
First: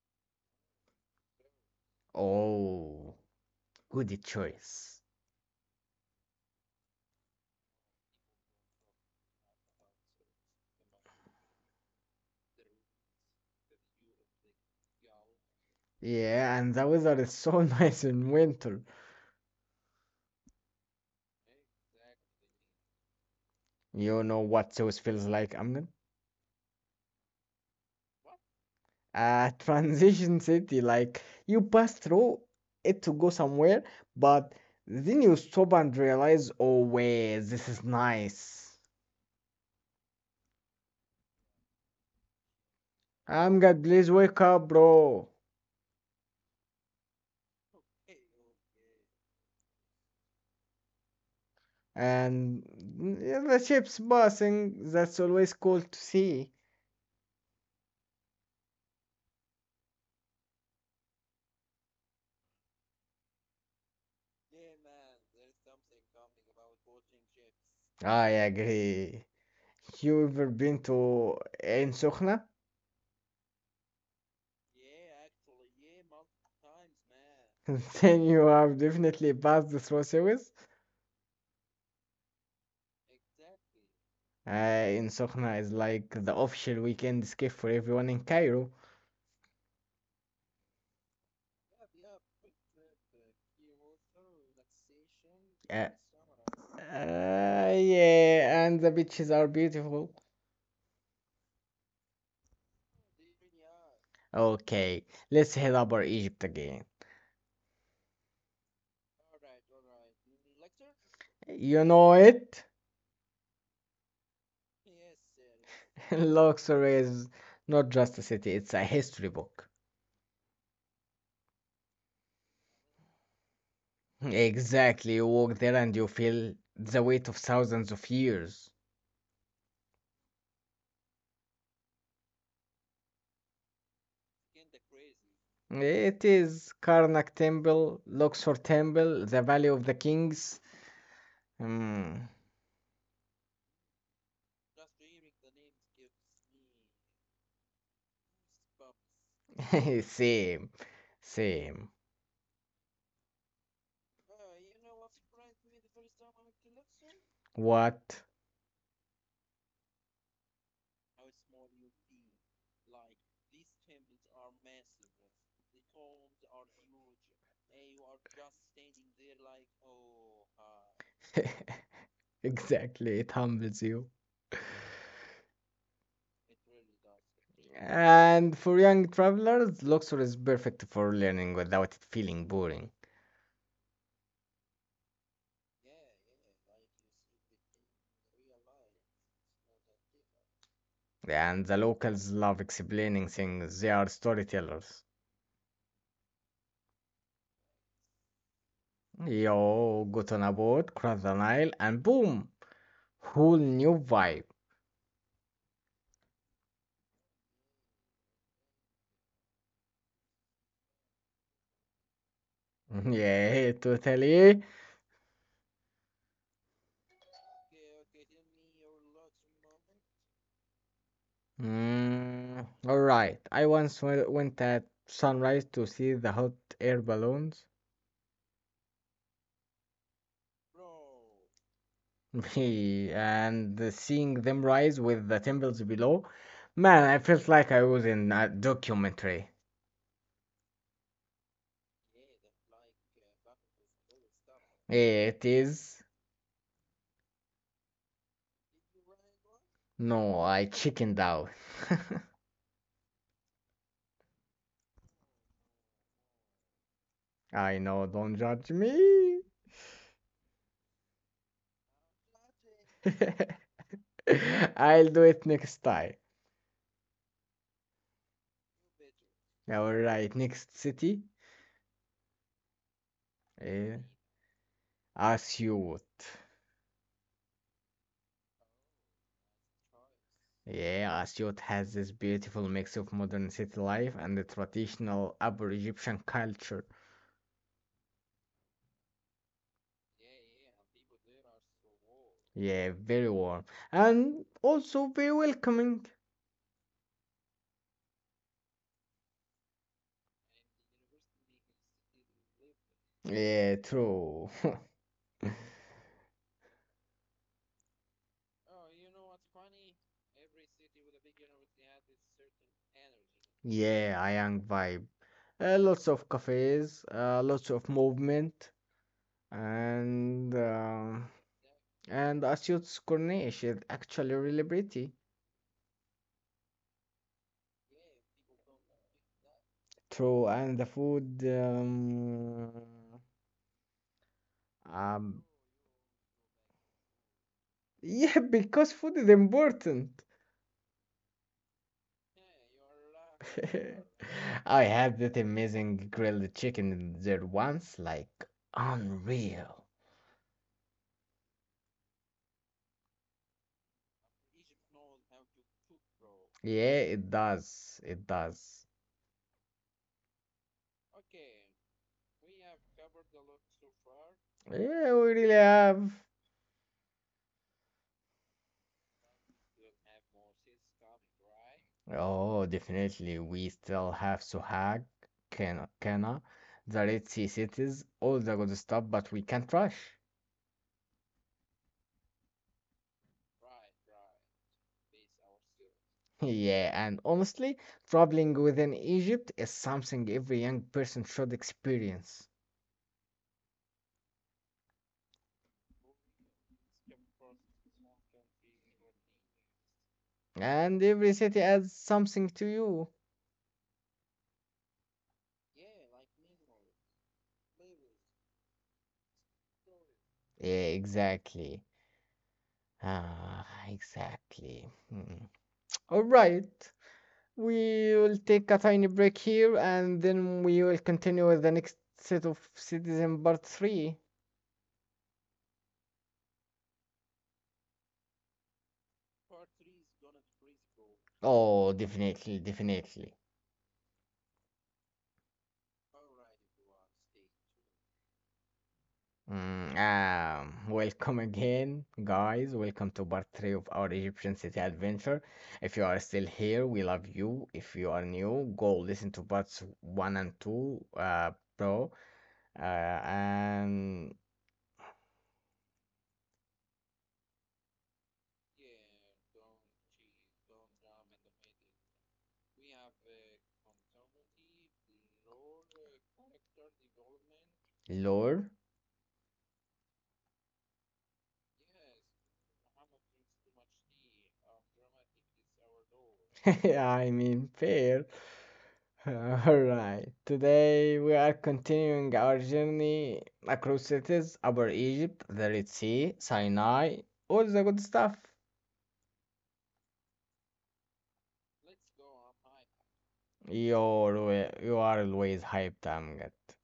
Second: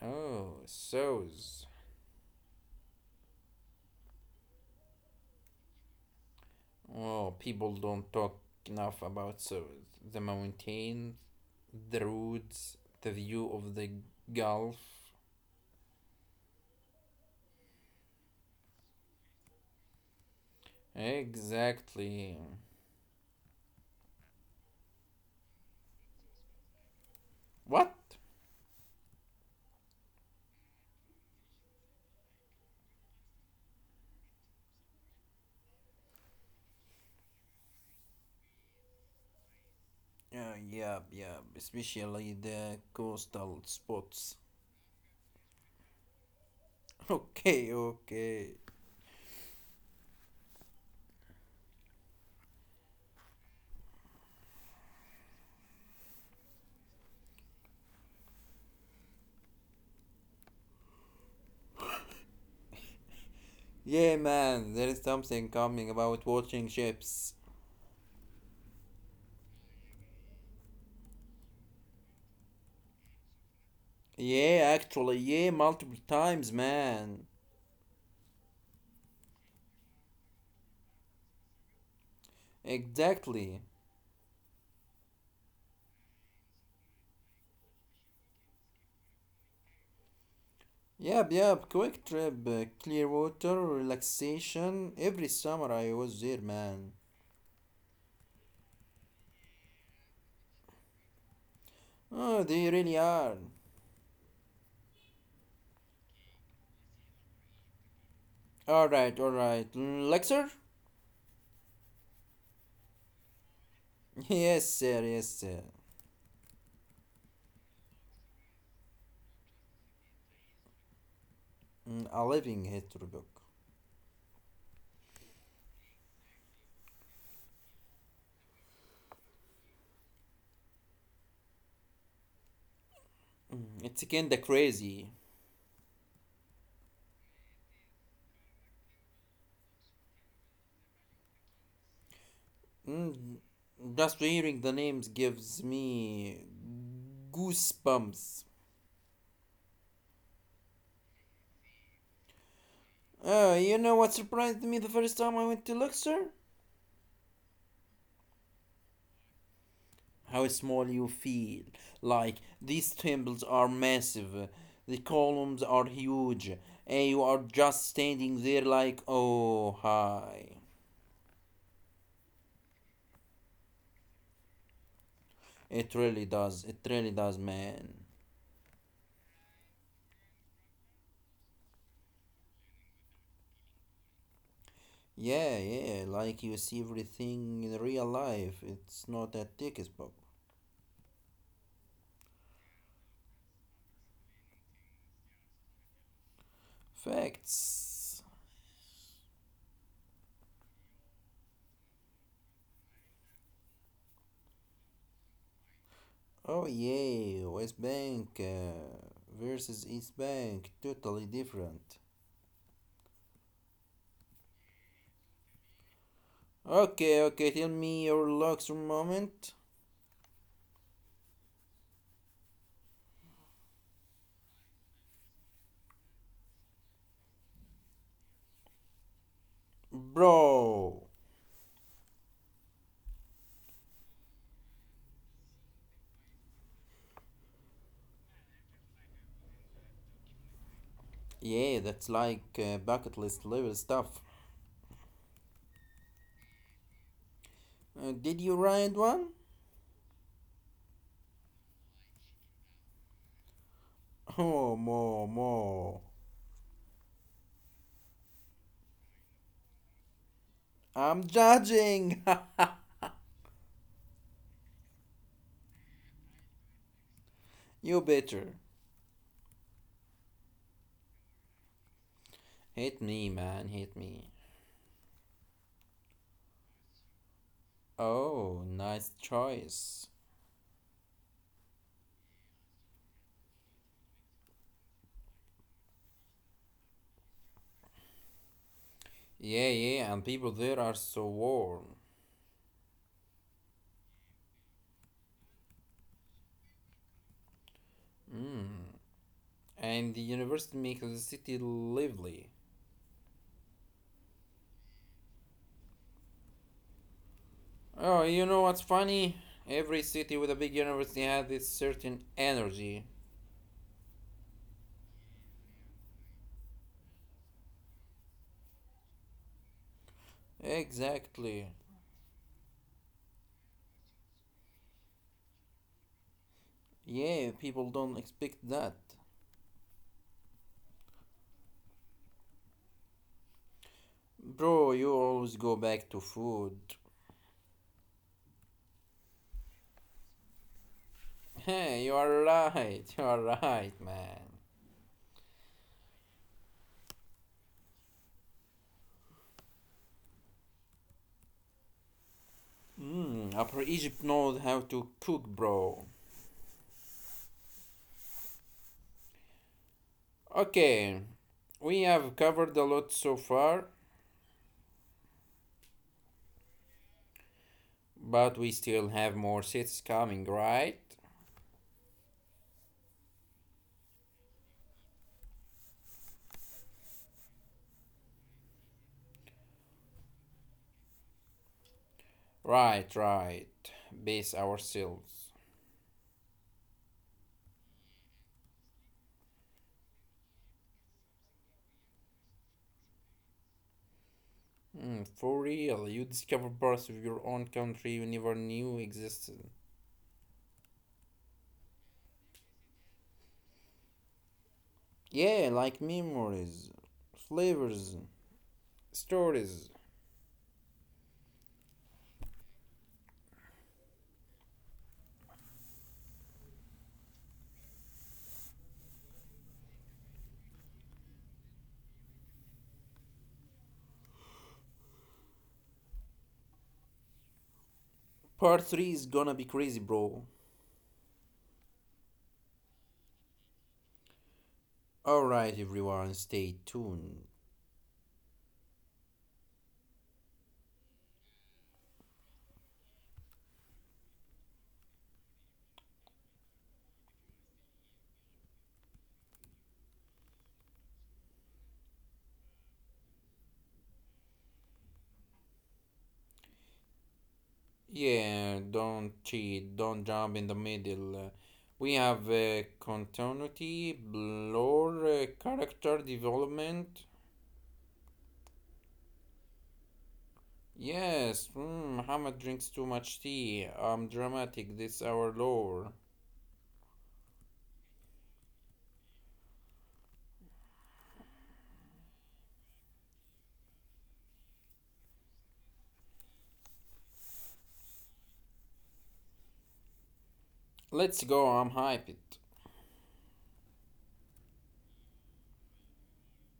B: Oh, sows.
A: Oh, good choice.
B: Oh, people don't talk enough about sows. The mountains, the roads, the view of the Gulf.
A: Yeah, and the weather is so nice in winter.
B: Exactly.
A: You know what Zeus feels like, Amnon?
B: What?
A: A transition city, like you pass through it to go somewhere, but then you stop and realize, oh wait, this is nice.
B: Yeah, yeah, especially the coastal
A: Amgad, please
B: spots.
A: wake up, bro.
B: Okay, okay.
A: And yeah, the ship's passing, that's always cool to see.
B: Yeah, man, there is something coming about watching ships.
A: I agree. You ever been to Ein Sokhna?
B: Yeah, actually, yeah, multiple times, man.
A: Then you have definitely passed through Suez.
B: Exactly.
A: In Sokhna is like the official weekend escape for everyone in Cairo.
B: Yep, yep, quick trip, clear water, relaxation. Every summer I
A: Uh,
B: was there, man.
A: yeah, and the beaches are beautiful.
B: Oh, they really are.
A: Okay, let's head up our Egypt again.
B: Alright, alright. Mm, Lecture?
A: You know it?
B: Yes, sir, yes, sir.
A: Luxor is not just a city, it's a history book.
B: A living history book.
A: Exactly, you walk there and you feel the weight of thousands of years.
B: It's kinda crazy.
A: It is Karnak Temple, Luxor Temple, the Valley of the Kings. Hmm.
B: Mm, just hearing the names gives me goosebumps.
A: Same, same.
B: You know what surprised me the first time I went to Luxor?
A: What?
B: How small you feel. Like, these temples are massive, the columns are huge, and you are just standing there like, oh, hi.
A: Exactly, it humbles you.
B: It really does, man.
A: And for young travelers, Luxor is perfect for learning without it feeling boring.
B: Yeah, yeah, like you see everything in real life. It's not a ticket book.
A: And the locals love explaining things, they are storytellers.
B: Facts.
A: Yo, get on a boat, cross the Nile, and boom! Whole new vibe.
B: Oh yeah, West Bank versus East Bank, totally different.
A: Yeah, totally.
B: Okay, okay, tell me your Luxor moment,
A: All right. Went at sunrise to see the hot air balloons
B: bro.
A: and seeing them rise with the temples below. Man, I felt like I was in a documentary.
B: Yeah, that's like bucket list level stuff.
A: It is.
B: Did you ride one?
A: No, I chickened out.
B: Oh, mo, mo.
A: I know, don't judge me.
B: I'm judging.
A: I'll do it next time.
B: You better.
A: All right, next city.
B: Hit me, man,
A: Eh,
B: hit me.
A: Asyut.
B: Oh, nice choice.
A: Yeah, Asyut has this beautiful mix of modern city life and the traditional Upper Egyptian culture.
B: Yeah, yeah, and people there are so warm.
A: Yeah, very warm and also very welcoming.
B: And the university makes the city lively.
A: Yeah, true.
B: Oh, you know what's funny? Every city with a big university has this certain energy.
A: Yeah, a young vibe. Lots of cafes, lots of movement, and um
B: Exactly.
A: and Asyut's Corniche is actually really pretty.
B: Yeah, people don't expect that.
A: True, and the food.
B: Bro, you
A: Um,
B: always go back to food.
A: yeah, because food is important.
B: Hey, you are right. You are right, man.
A: I had that amazing grilled chicken there once, like unreal.
B: Mm, Upper Egypt knows how to cook, bro.
A: Yeah, it does. It does.
B: Okay, we have covered a lot so far,
A: Yeah, we really have.
B: but we still have more cities coming, right?
A: Oh, definitely. We still have Sohag, Kena, the Red Sea cities, all the good stuff, but we can't rush.
B: Right, right. Base ourselves.
A: Yeah, and honestly, traveling within Egypt is something every young person should experience.
B: Hmm, for real, you discover parts of your own country you never knew existed.
A: And every city adds something to you.
B: Yeah, like memories, flavors, stories.
A: Yeah, exactly. Ah, exactly. Mm. All right. We will take a tiny break here and then we will continue with the next set of cities in part 3.
B: Part 3 is gonna be crazy, bro.
A: Oh, definitely, definitely.
B: Alright, everyone, stay tuned.
A: Mm, Welcome again, guys. Welcome to part 3 of our Egyptian city adventure. If you are still here, we love you. If you are new, go listen to parts 1 and 2, bro, and
B: Yeah, don't cheat, don't jump in the middle. We have continuity, blur, character development.
A: lore.
B: Yes, Muhammad drinks too much tea. I'm dramatic this hour lower.
A: I mean, fair. Alright, today we are continuing our journey across cities, Upper Egypt, the Red Sea, Sinai, all the good stuff.
B: Let's go, I'm hyped.
A: You are always hyped, Amgat.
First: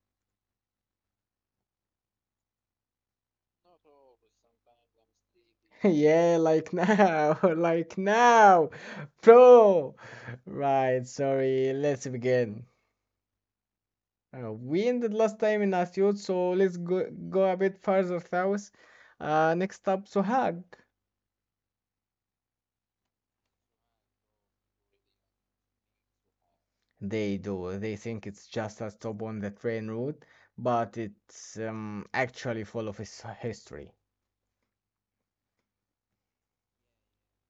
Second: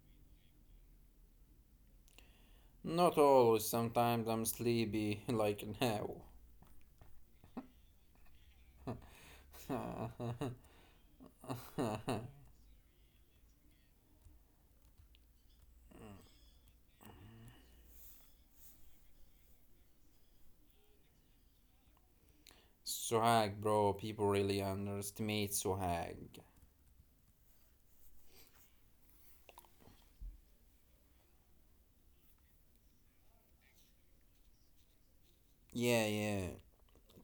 B: Not always, sometimes I'm sleepy, like now.
A: Yeah, like now, like now, bro. Right, sorry, let's begin. We ended last time in Asyut, so go a bit further south. Next up, Sohag.
B: Suhag, bro, people really underestimate Suhag.
A: They do. They think it's just a stop on the train route, but it's actually full of his history.
B: Yeah, yeah.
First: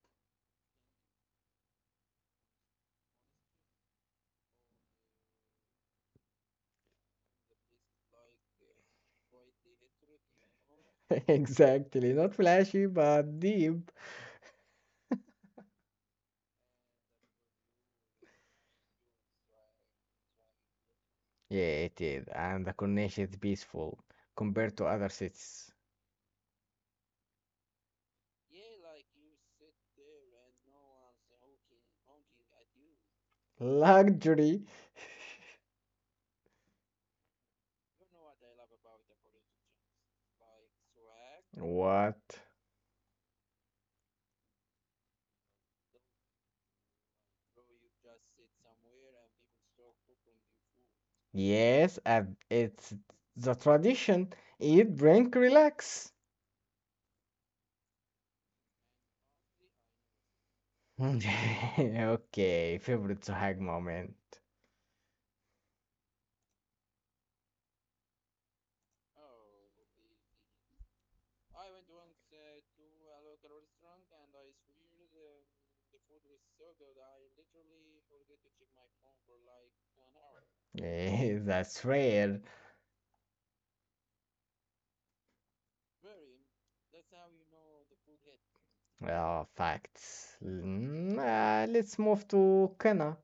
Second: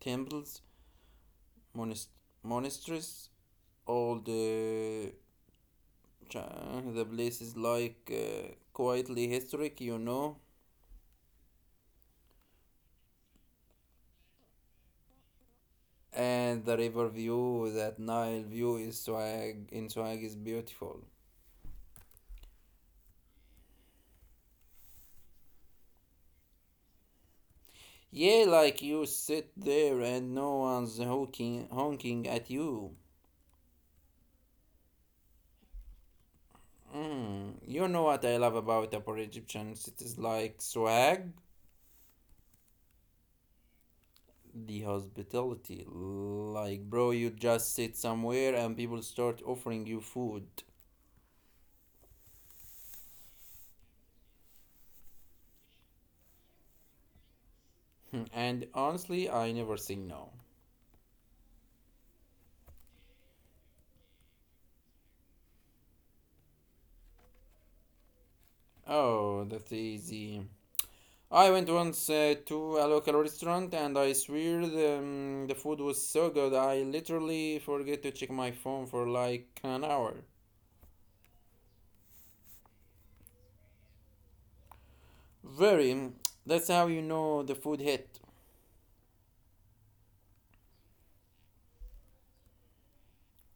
B: Temples, monast- monasteries, all the, the places like quietly historic, you know?
A: Exactly. Not flashy, but deep.
B: And the river view, that Nile view is swag. In swag is beautiful.
A: Yeah, it is. And the coronation is peaceful compared to other cities.
B: Yeah, like you sit there and no one's honking at you.
A: Luxury.
B: Mm. You know what I love about Upper Egyptian cities like swag?
A: What?
B: The hospitality. Like bro, you just sit somewhere and people start offering you food.
A: Yes, and it's the tradition. Eat, drink, relax.
B: Mm, and honestly I never say no.
A: Okay, favorite Sohag moment.
B: Oh, that's easy. I went once to a local restaurant and I swear the food was so good I literally forget to check my phone for like an hour.
A: Eh, that's rare.
B: Very. That's how you know the food hit.
A: Facts. Let's move to Kana.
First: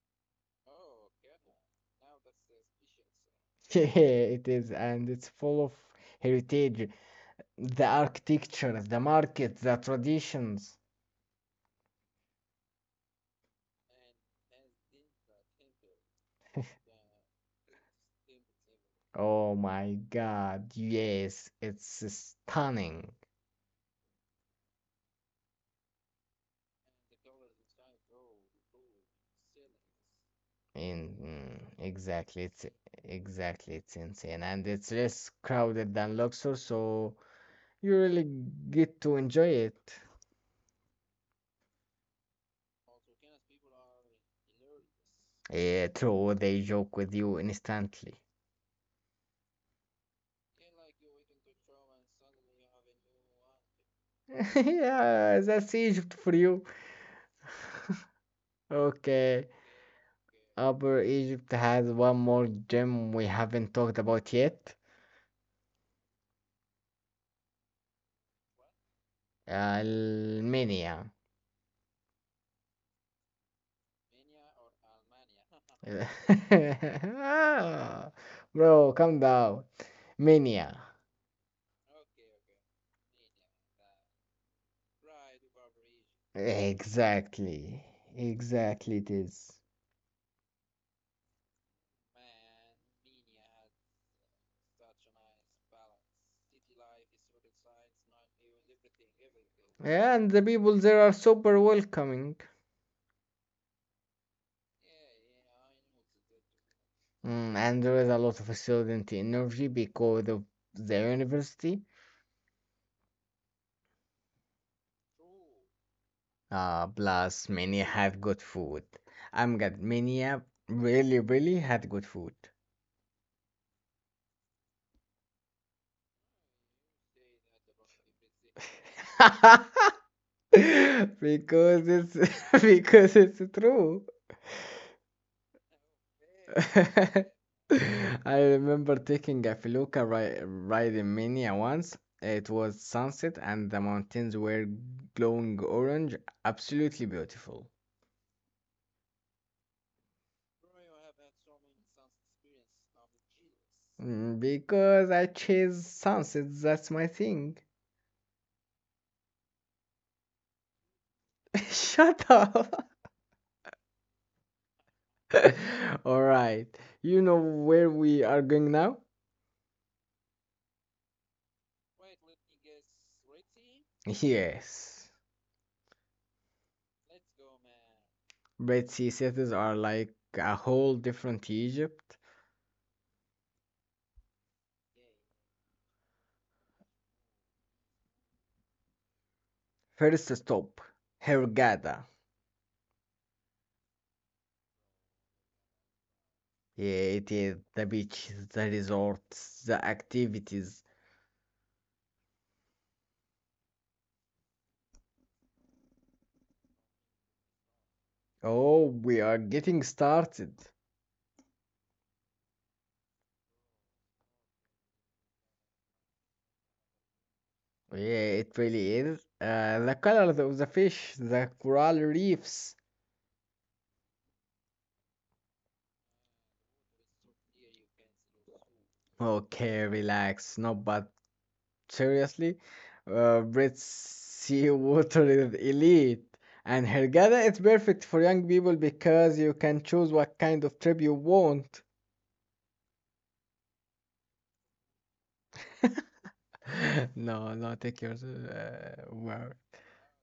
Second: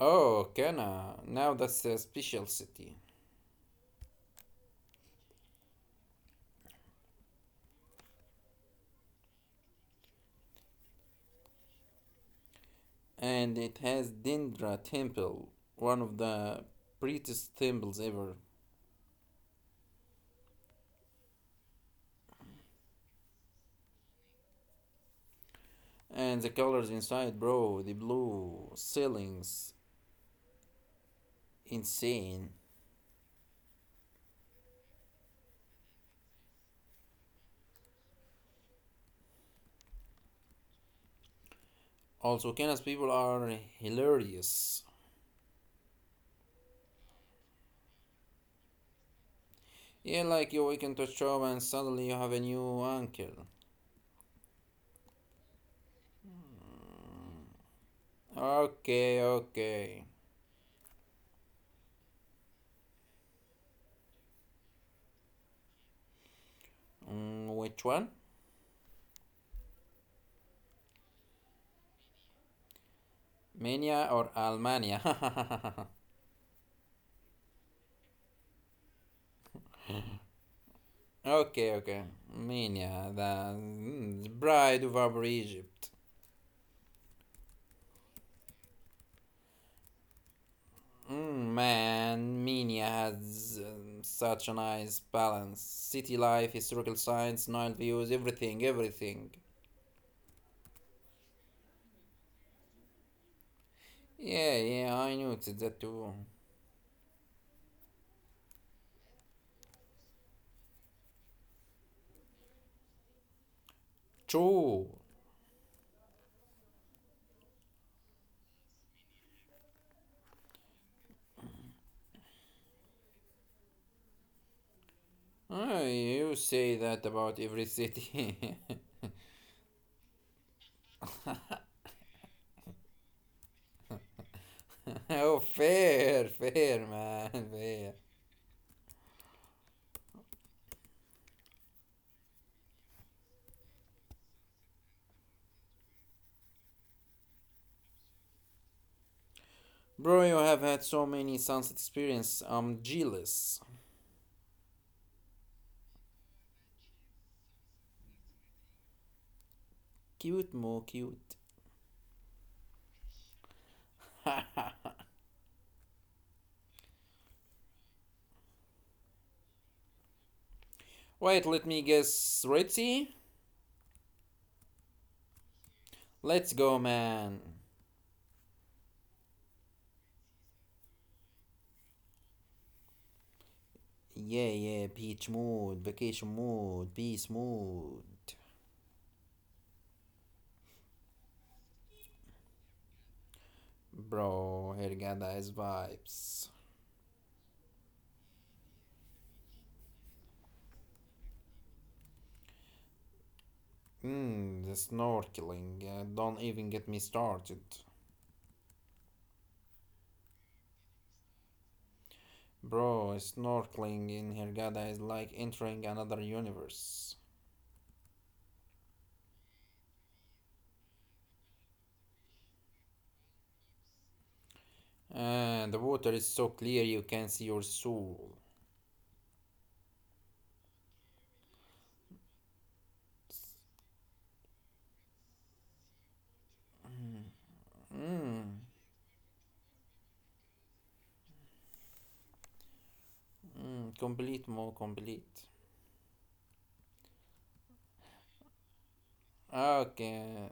B: Oh, Kana. Now that's a special city.
A: It is, and it's full of heritage. The architecture, the market, the traditions.
B: And it has Dendra Temple, one of the prettiest temples ever.
A: Oh my God, yes, it's stunning.
B: And the colors inside, bro, the blue ceilings,
A: In mm, exactly,
B: insane.
A: it's Exactly, it's insane and it's less crowded than Luxor, so you really get to enjoy it.
B: Also, Kana's people are hilarious.
A: Yeah, true, they joke with you instantly.
B: Yeah, like you weekend to show and suddenly you have a new uncle.
A: Yeah, that's Egypt for you.
B: Okay,
A: Okay,
B: okay.
A: Upper Egypt has one more gem we haven't talked about yet.
B: Mm, which one?
A: Almenia.
B: Minya or Almania?
A: Ah, bro, calm down. Minya.
B: Okay, okay. Minya, the bride of Upper Egypt.
A: Exactly. Exactly it is.
B: Mm, man, Minya has such a nice balance. City life, historical science, night views, everything.
A: Yeah, and the people there are super welcoming.
B: Yeah, yeah, I noticed that too.
A: Mm, and there is a lot of student energy because of the university.
B: True.
A: Plus, many had good food. I'm glad many have really, really had good food.
B: Ah, you say that about every city.
A: because it's Because it's true.
B: Oh, fair, fair, man, fair.
A: I remember taking a ride in Minia once. It was sunset and the mountains were glowing orange. Absolutely beautiful.
B: Bro, you have had so many sunset experiences. I'm jealous.
A: Mm, because I chase sunsets, that's my thing.
B: Cute, more cute.
A: Shut up. All right. You know where we are going now?
B: Wait, let me guess. Red Sea?
A: Yes.
B: Let's go, man.
A: Red Sea cities are like a whole different Egypt.
B: Yeah, yeah, beach mood, vacation mood, peace mood.
A: First stop, Hurghada.
B: Bro, Hergada is vibes.
A: It is the beach, the resorts, the activities.
B: Mmm, the snorkeling. Don't even get me started.
A: Oh, we are getting started.
B: Bro, snorkeling in Hergada is like entering another universe.
A: Yeah, it really is. The colors of the fish, the coral reefs.
B: And the water is so clear you can see your soul.
A: Okay, relax. No, but seriously, Brits seawater is elite. And Hurghada is perfect for young
B: Mm,
A: people because you can choose what kind of trip you want.
B: mm, complete, more complete.
A: No, no, take yours. Word.
B: Okay.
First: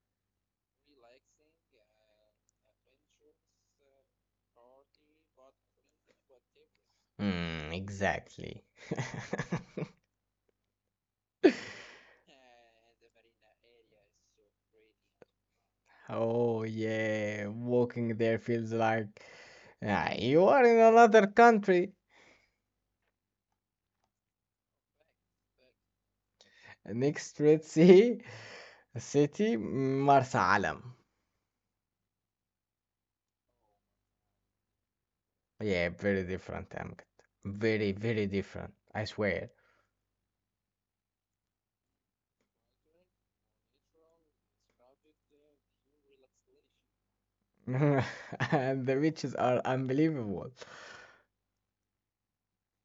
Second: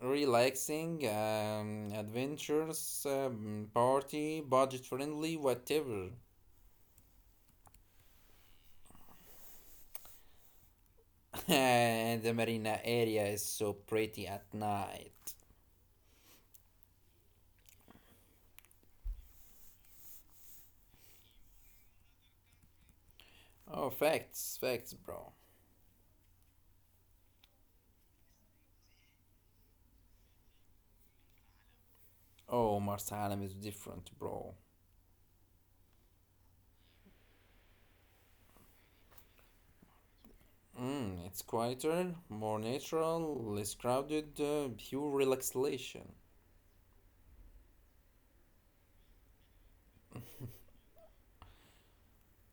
B: Relaxing, adventures, party, budget friendly, whatever.
A: Hmm, exactly.
B: And the marina area is so pretty at night.
A: Oh, yeah, walking there feels like ah, you are in another country.
B: Oh, facts, facts, bro.
A: Next, let's see. Marsa Alam.
B: Oh, Mars Alam is different, bro.
A: Yeah, very different, Amgad. Very, very different, I swear.
B: Mm, it's quieter, more natural, less crowded, pure relaxation.
A: And the beaches are unbelievable.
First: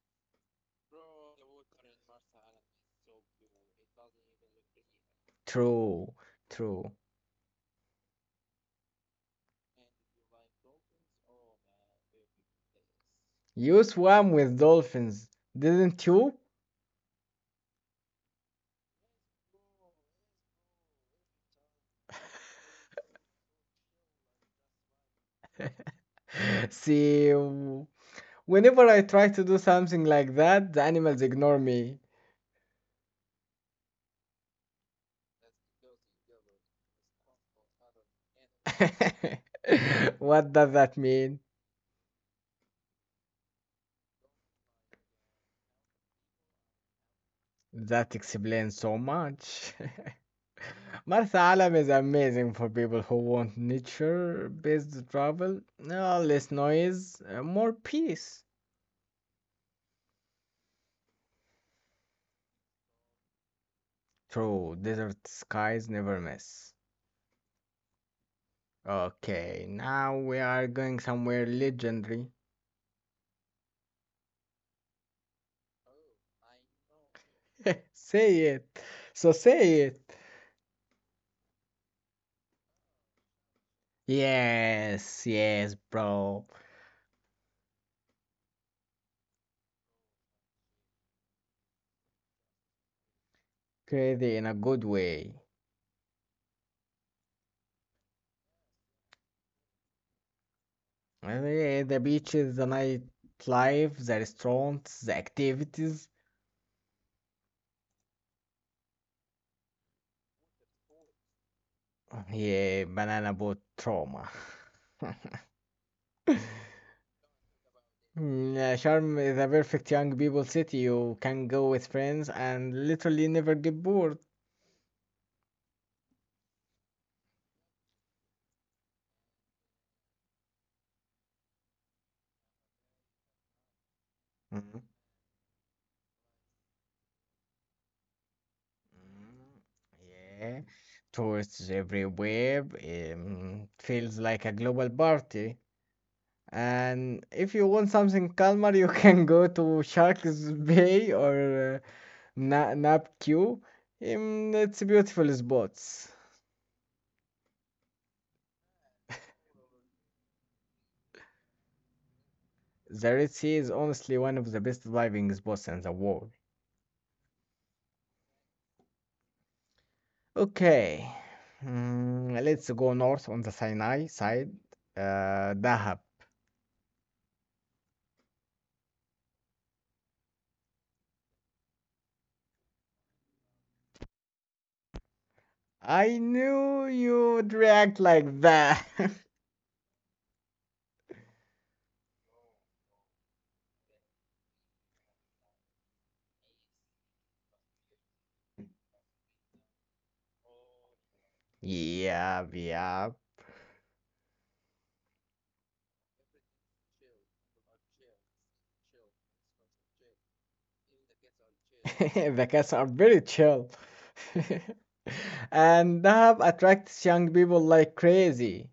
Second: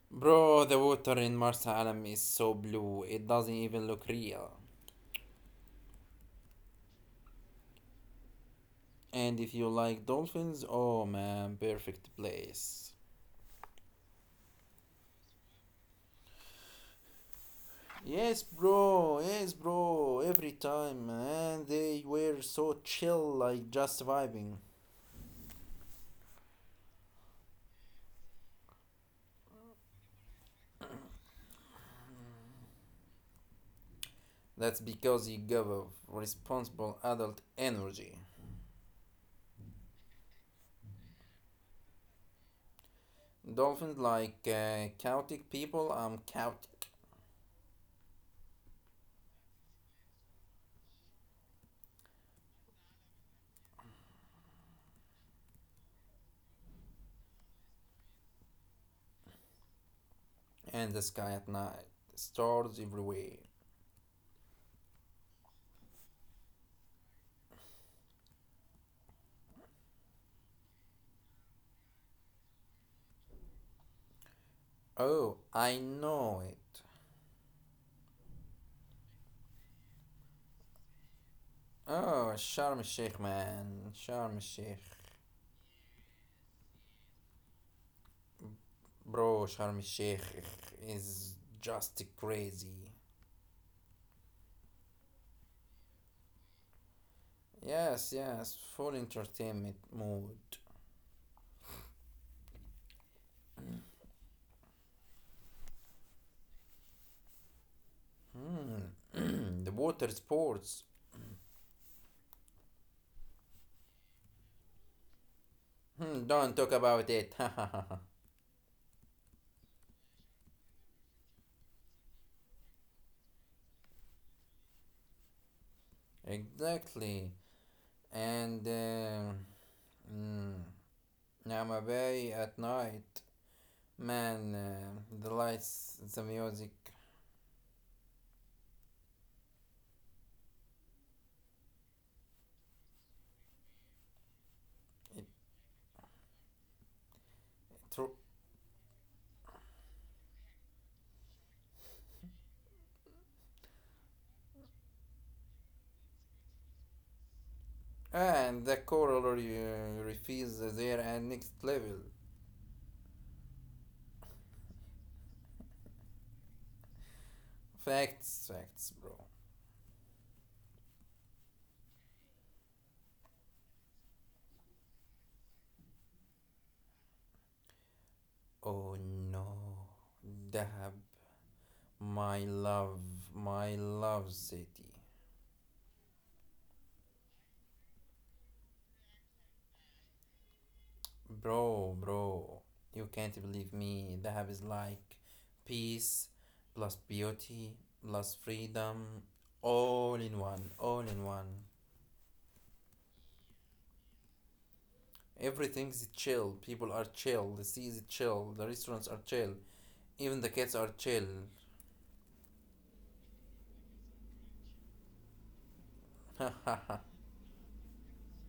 B: Bro, the water in Mars Alam is so blue, it doesn't even look real.
A: True, true.
B: And if you like dolphins, oh man, perfect place.
A: You swam with dolphins, didn't you?
B: Yes, bro, every time, man, they were so chill, like just vibing.
A: See, whenever I try to do something like that, the animals ignore me.
B: That's because you gave a responsible adult energy.
A: What does that mean?
B: Dolphins like chaotic people, I'm chaotic.
A: That explains so much. Martha Alam is amazing for people who want nature based travel. Less noise, more peace.
B: And the sky at night, stars everywhere.
A: True, desert skies never miss. Okay, now we are going somewhere legendary.
B: Oh, I know it.
A: Say it. So say it.
B: Oh, Sharm el Sheikh, man. Sharm el Sheikh.
A: Yes, yes, bro.
B: Bro, Sharm el Sheikh is just crazy.
A: Crazy in a good way.
B: Yes, yes, full entertainment mood.
A: The beaches, the nightlife, the restaurants, the activities.
B: Hmm. The water sports.
A: Yeah, banana boat trauma.
B: Hmm, don't talk about it.
A: Sharm is a perfect young people city. You can go with friends and literally never get bored.
B: Exactly. And mm, Nama Bay at night. Man,
A: Mhm.
B: the lights, the music.
A: Yeah, tourists everywhere. Feels like a global
B: It,
A: party. And if you want
B: it,
A: something calmer, you can go to Sharks Bay or Nap Q. It's beautiful spots.
B: And the reefs there and next level.
A: The Red Sea is honestly one of the best diving spots in the world.
B: Facts, facts, bro.
A: Okay, let's go north on the Sinai side. Dahab.
B: Oh no. Dahab, my love, my love city.
A: I knew you'd react like that.
B: Bro, bro, you can't believe me. Dahab is like peace plus beauty plus freedom, all in one, all in one.
A: Yep, yep.
B: Everything's chill. People are chill. The sea is chill. The restaurants are chill. Even the cats are chill.
A: The cats are very chill. And they have attracts young people like crazy.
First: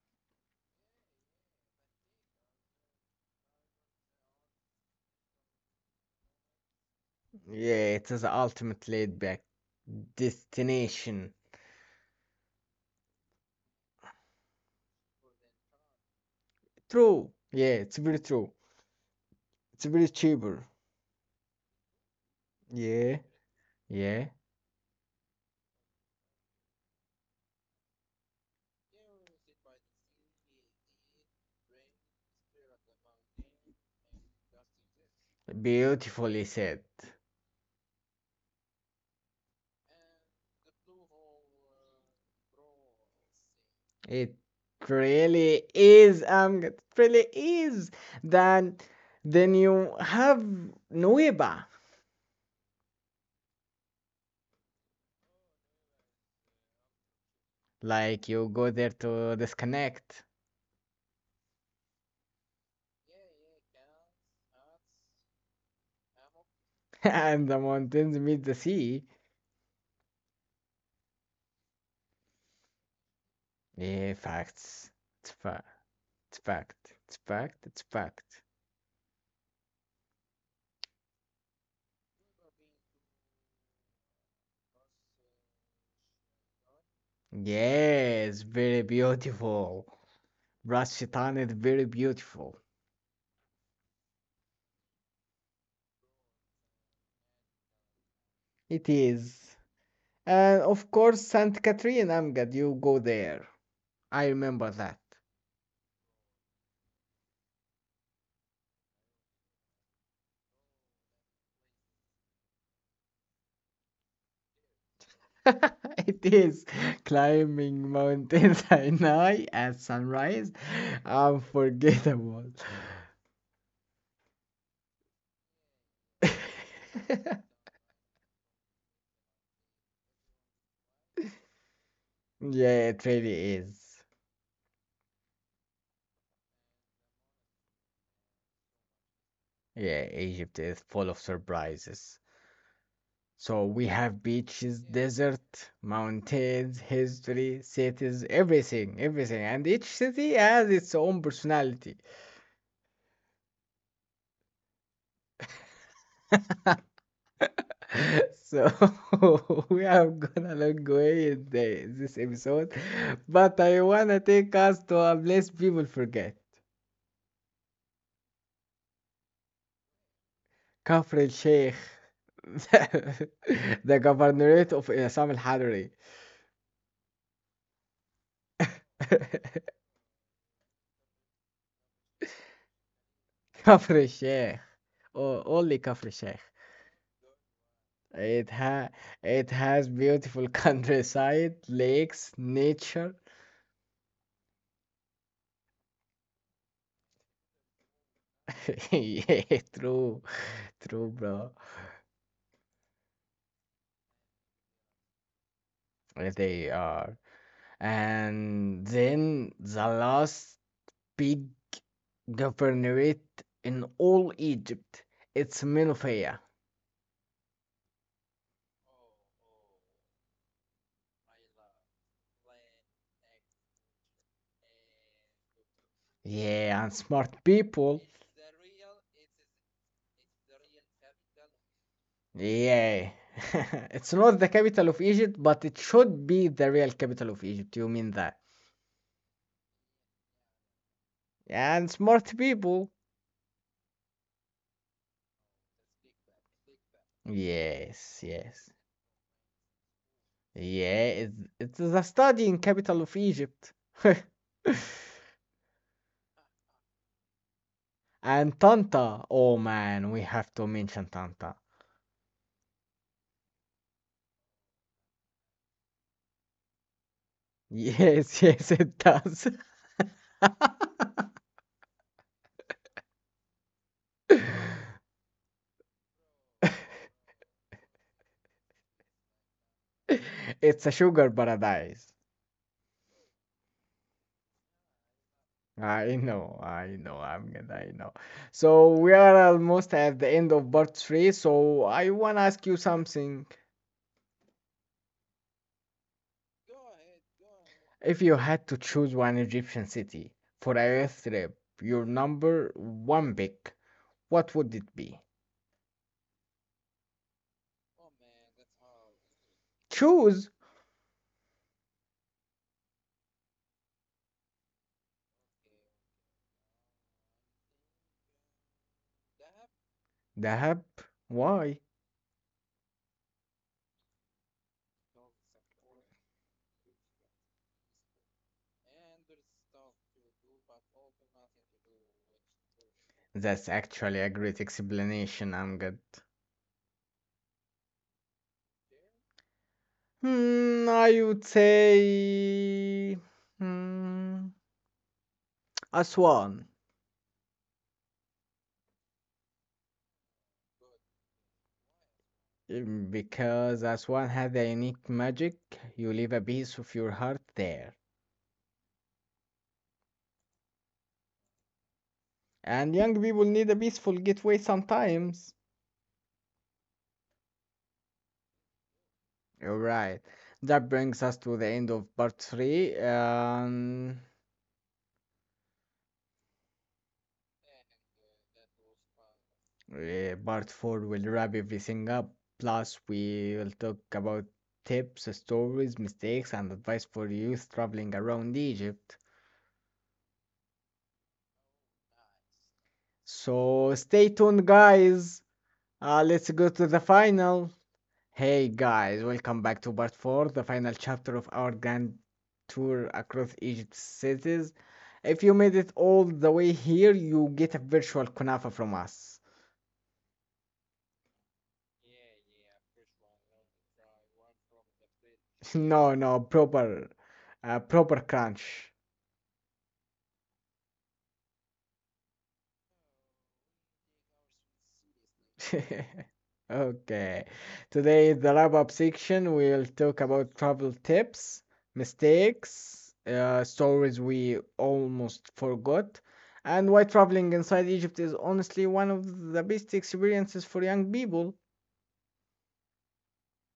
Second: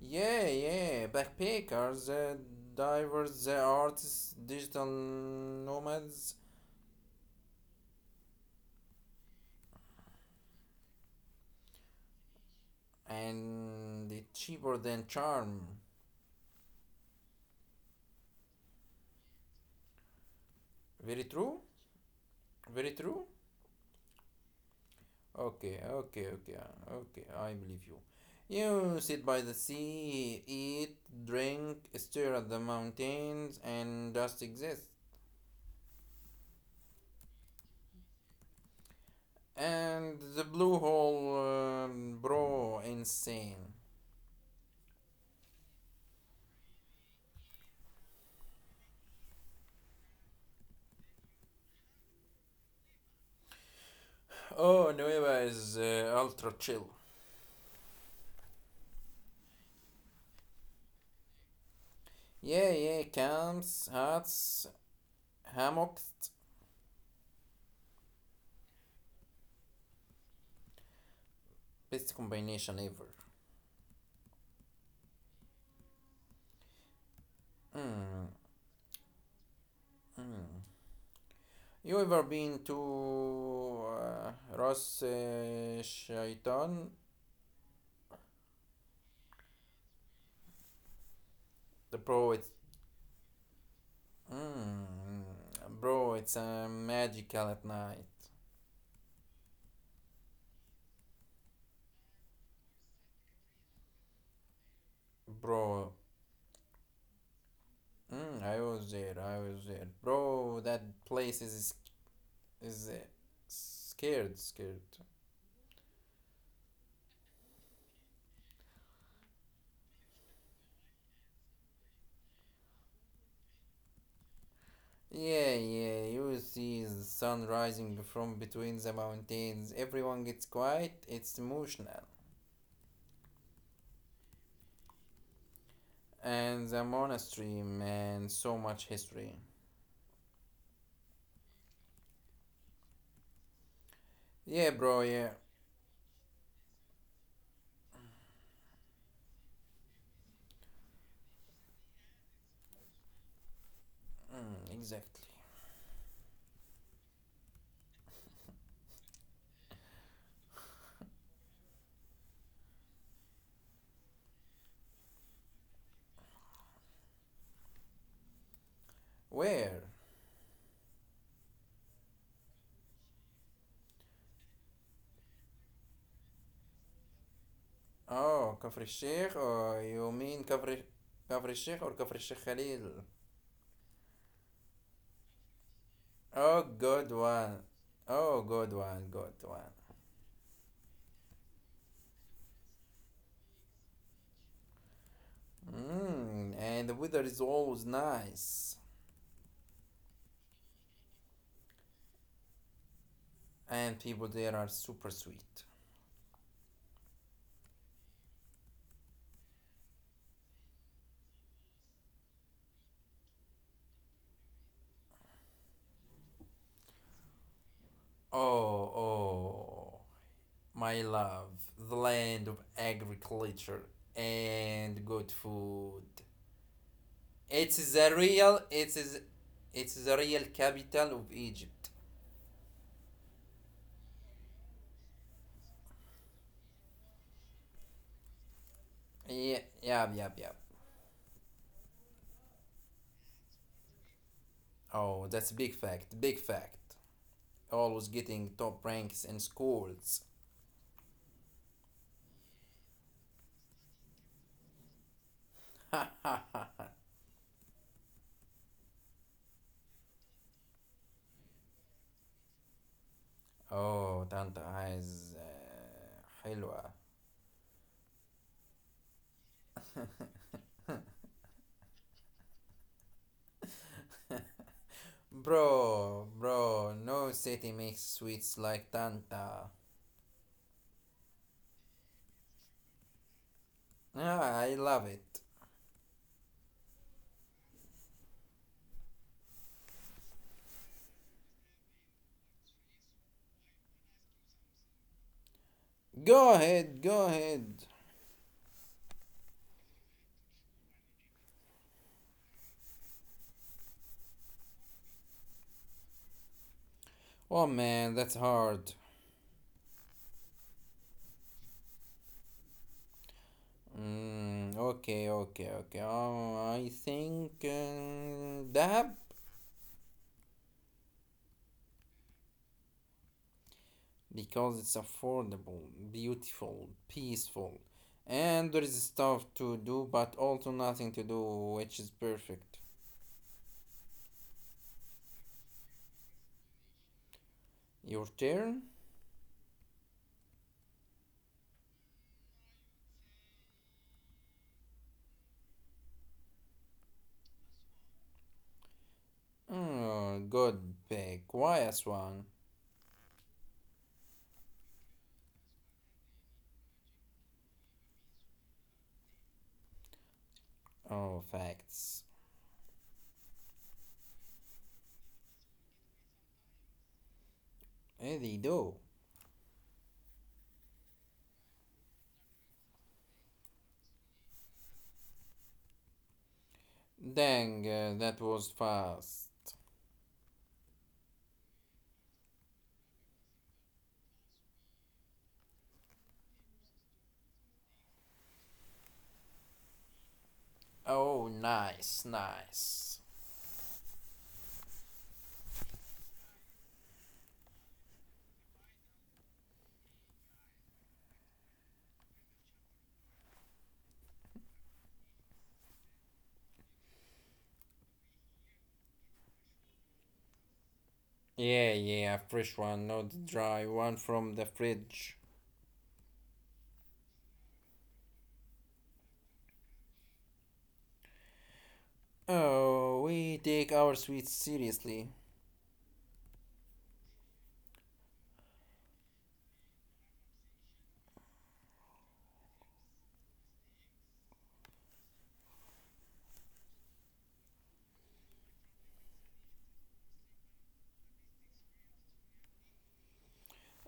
B: Yeah, yeah. Backpackers, divers, the artists, digital nomads,
A: Yeah, it is the ultimate laid back destination.
B: and the cheaper than charm.
A: True. Yeah, it's very true. It's very cheaper.
B: Very true? Very true?
A: Yeah, yeah.
B: Okay, okay, okay, okay. I believe you. You sit by the sea, eat, drink, stare at the mountains, and just exist.
A: Beautifully said.
B: And the blue hole, bro, insane.
A: It really is, it really is. Then, then you have Nueva.
B: Oh, Nueva is ultra chill.
A: Like you go there to disconnect.
B: Yeah, yeah, camps, hats, hammocks,
A: And the mountains meet the sea.
B: best combination ever.
A: Yeah, facts. It's fact. It's fact. It's fact. It's
B: Mm,
A: fact.
B: mm. You ever been to Ras Shaitan?
A: Yes, very beautiful. Ras Shaitan is very
B: The bro,
A: beautiful.
B: mm, bro, it's magical at night,
A: It is. And of course, Saint Catherine Amgad, you go there. I remember that.
B: bro. Mm, I was there, bro. That place is scared, scared.
A: It is climbing mountains at night at sunrise. Unforgettable.
B: Yeah, yeah, you see the
A: Yeah,
B: sun rising from between the mountains. Everyone gets quiet, it's emotional.
A: it really is.
B: And the monastery, man, so much history.
A: Yeah, Egypt is full of surprises. So we have
B: Yeah, bro,
A: beaches,
B: yeah,
A: desert, mountains, history, cities, everything, everything. And each city has its own personality.
B: Exactly.
A: So we are gonna look away in this episode. But I wanna take us to a place people forget.
B: Where?
A: Kafr el Sheikh, the governorate of Assam al Hadri.
B: Oh, Kafr Sheikh, or you mean Kafr, Kafr Sheikh or Kafr Sheikh Khalil?
A: Kafr el Sheikh, or only Kafr el
B: Oh,
A: Sheikh.
B: good one. Oh,
A: It
B: good one,
A: ha
B: good one.
A: it has beautiful countryside, lakes, nature.
B: Mm, and the weather is always nice.
A: Yeah, true, true, bro.
B: And people there are super sweet.
A: They are. And then the last big governorate in all Egypt. It's Menopheia.
B: Oh, oh, my love, the land of agriculture and good food.
A: Yeah, and smart
B: It is the
A: people.
B: real, it is, it's the real capital of Egypt.
A: Yeah. It's not the capital of Egypt, but it should be the real capital of Egypt. You mean that?
B: Yeah, yeah, yeah, yeah.
A: And smart people.
B: Oh, that's big fact, big fact. Always
A: Yes,
B: getting top
A: yes.
B: ranks in schools.
A: Yeah, it's the studying capital of Egypt.
B: Oh,
A: And Tanta. Oh man, we have to mention Tanta.
B: Tanta عايز حلوة.
A: Yes, yes, it does.
B: Bro, bro, no city makes sweets like Tanta.
A: It's a sugar paradise.
B: Ah, I love it.
A: I know. So we are almost at the end of part three, so I wanna ask you something.
B: Go ahead, go ahead.
A: If you had to choose one Egyptian city for a youth trip, your number one pick, what would it be?
B: Oh man, that's hard.
A: Choose!
B: Mm, okay, okay, okay. Oh, I think Dahab,
A: Dahab. Why?
B: because it's affordable, beautiful, peaceful, and there is stuff to do, but also nothing to do, which is perfect.
A: That's actually a great explanation, Amgad.
B: Your turn.
A: Hmm, I would say. Hmm, Aswan.
B: Oh, good pick. Quiet one.
A: Mm, because Aswan has a unique magic, you leave a piece of your heart there.
B: Oh, facts.
A: And young people need a peaceful getaway sometimes.
B: Eh, they do.
A: Alright, that brings us to the end of part 3.
B: Dang, that was fast.
A: Part 4 will wrap everything up. Plus, we will talk about tips, stories, mistakes, and advice for youth traveling around Egypt.
B: Oh, nice, nice.
A: So, stay tuned, guys. Let's go to the final. Hey, guys, welcome back to part 4, the final chapter of our grand tour across Egypt's cities. If you made it all the way here, you get a virtual kunafa from us.
B: Yeah, yeah, fresh one, not the dry one from the fridge.
A: No, no, proper, proper crunch.
B: Oh, we take our sweets seriously.
A: Okay. Today, is the wrap-up section, we'll talk about travel tips, mistakes, stories we almost forgot, and why traveling inside Egypt is honestly one of the best experiences for young people.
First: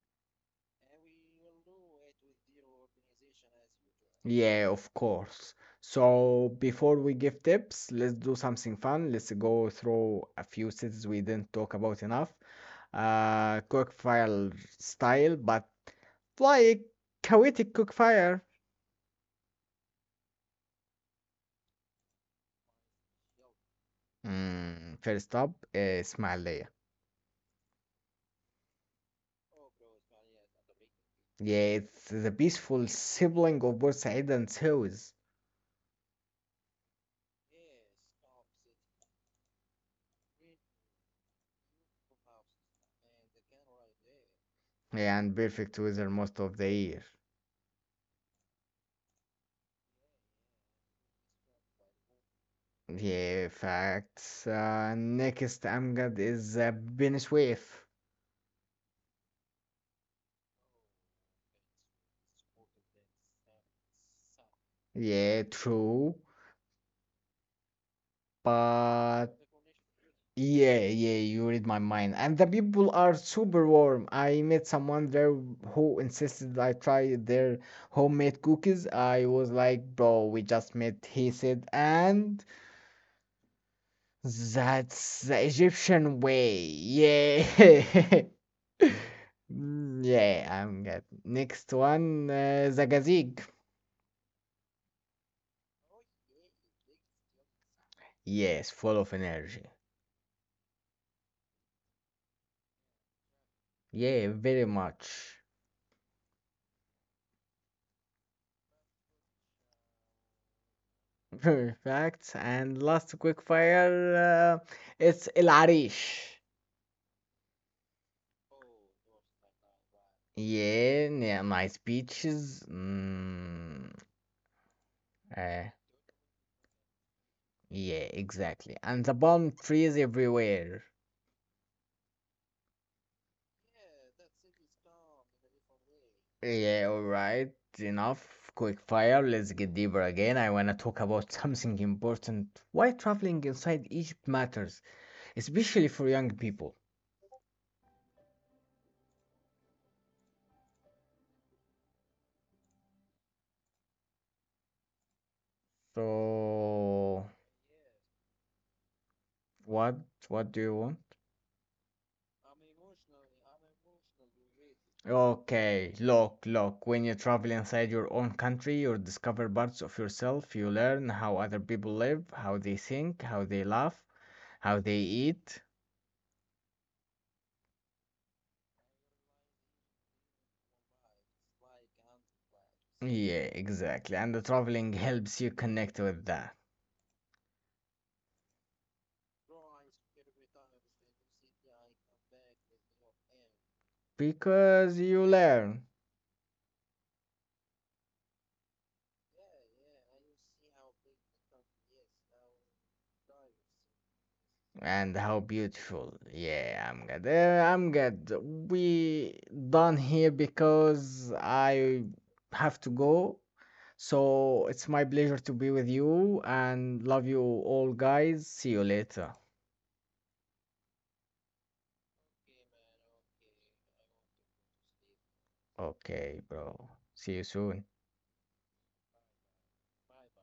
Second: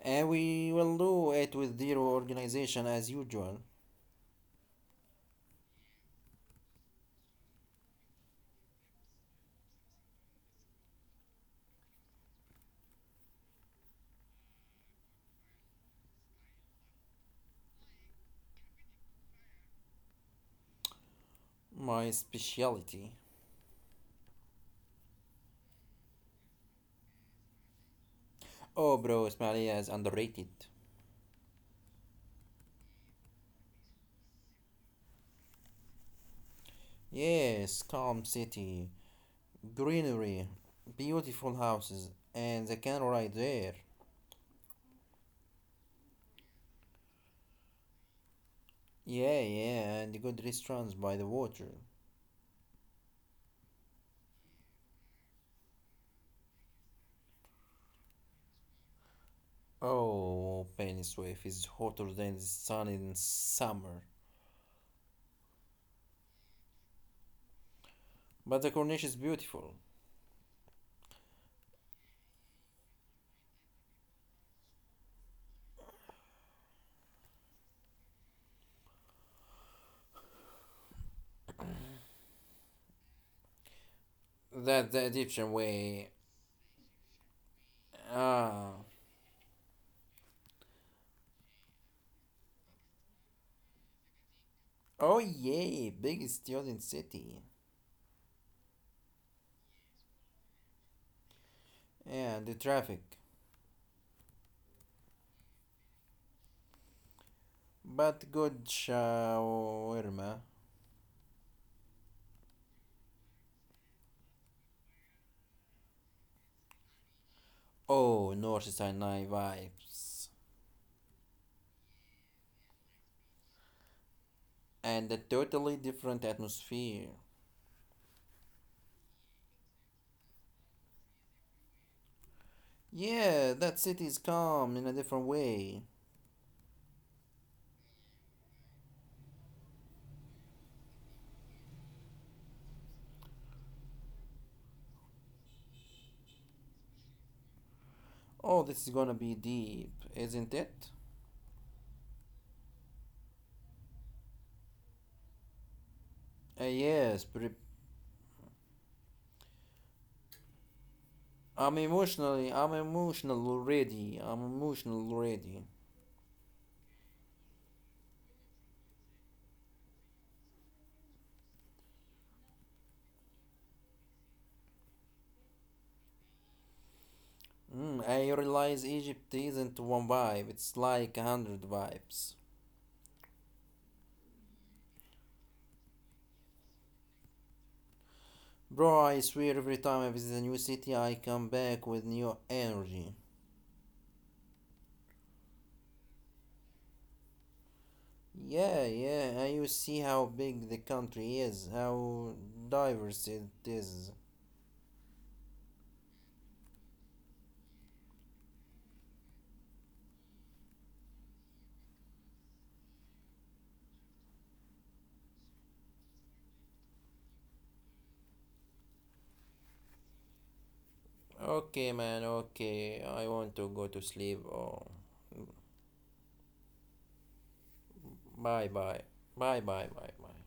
B: And we will do it with zero organization as usual.
A: Yeah, of course. So before we give tips, let's do something fun. Let's go through a few cities we didn't talk about enough. Cookfire style, but like Kuwaiti cookfire.
B: My specialty.
A: First up, Ismailia.
B: Oh, bro, Ismailia is underrated.
A: Yeah, it's the peaceful sibling of both Said and Suez.
B: Yes, calm city, greenery, beautiful houses, and the canal right there.
A: Yeah, and perfect weather most of the year.
B: Yeah, yeah, and good restaurants by the water.
A: Yeah, facts. Next, Amgad is Benishwaif.
B: Oh, Pennysuif is hotter than the sun in summer.
A: Yeah, true.
B: But the Corniche is
A: But
B: beautiful.
A: yeah, yeah, you read my mind. And the people are super warm. I met someone there who insisted I try their homemade cookies. I was like, bro, we just met. He said, and
B: That the
A: that's the
B: Egyptian
A: Egyptian
B: way.
A: way. Yeah.
B: Ah.
A: Yeah, I'm good. Next one, Zagazig.
B: Oh, yay, big student city.
A: Yes, full of energy.
B: Yeah, the traffic.
A: Yeah, very much.
B: But good shawarma.
A: Perfect. And last quick fire, it's El Arish.
B: Oh, North Sinai vibes.
A: Yeah, yeah, nice beaches.
B: And a totally
A: Uh,
B: different atmosphere.
A: yeah, exactly. And the palm trees everywhere.
B: Yeah, that city is calm in a different way.
A: Yeah, all right. Enough. Quick fire. Let's get deeper again. I want to talk about something important. Why traveling inside Egypt matters, especially for young people.
B: Oh, this is gonna be deep, isn't it?
A: So,
B: Yes, pre-
A: what? What do you want?
B: I'm emotional already. I'm emotional already.
A: Okay, look, look. When you travel inside your own country, you discover parts of yourself. You learn how other people live, how they think, how they laugh, how they eat.
B: Mm, I realize Egypt isn't one vibe, it's like 100 vibes.
A: Yeah, exactly. And the traveling helps you connect with that
B: Bro, I swear every time I visit a new city, I come back with new energy.
A: because you learn.
B: Yeah, yeah, and you see how big the country is, how diverse it is.
A: And how beautiful. Yeah, I'm good. I'm good. We done here because I have to go. So it's my pleasure to be with you and love you all guys. See you later.
B: Okay, man, okay, I want to go to sleep. Oh,
A: Okay, bro. See you soon.
B: bye bye. Bye bye bye bye.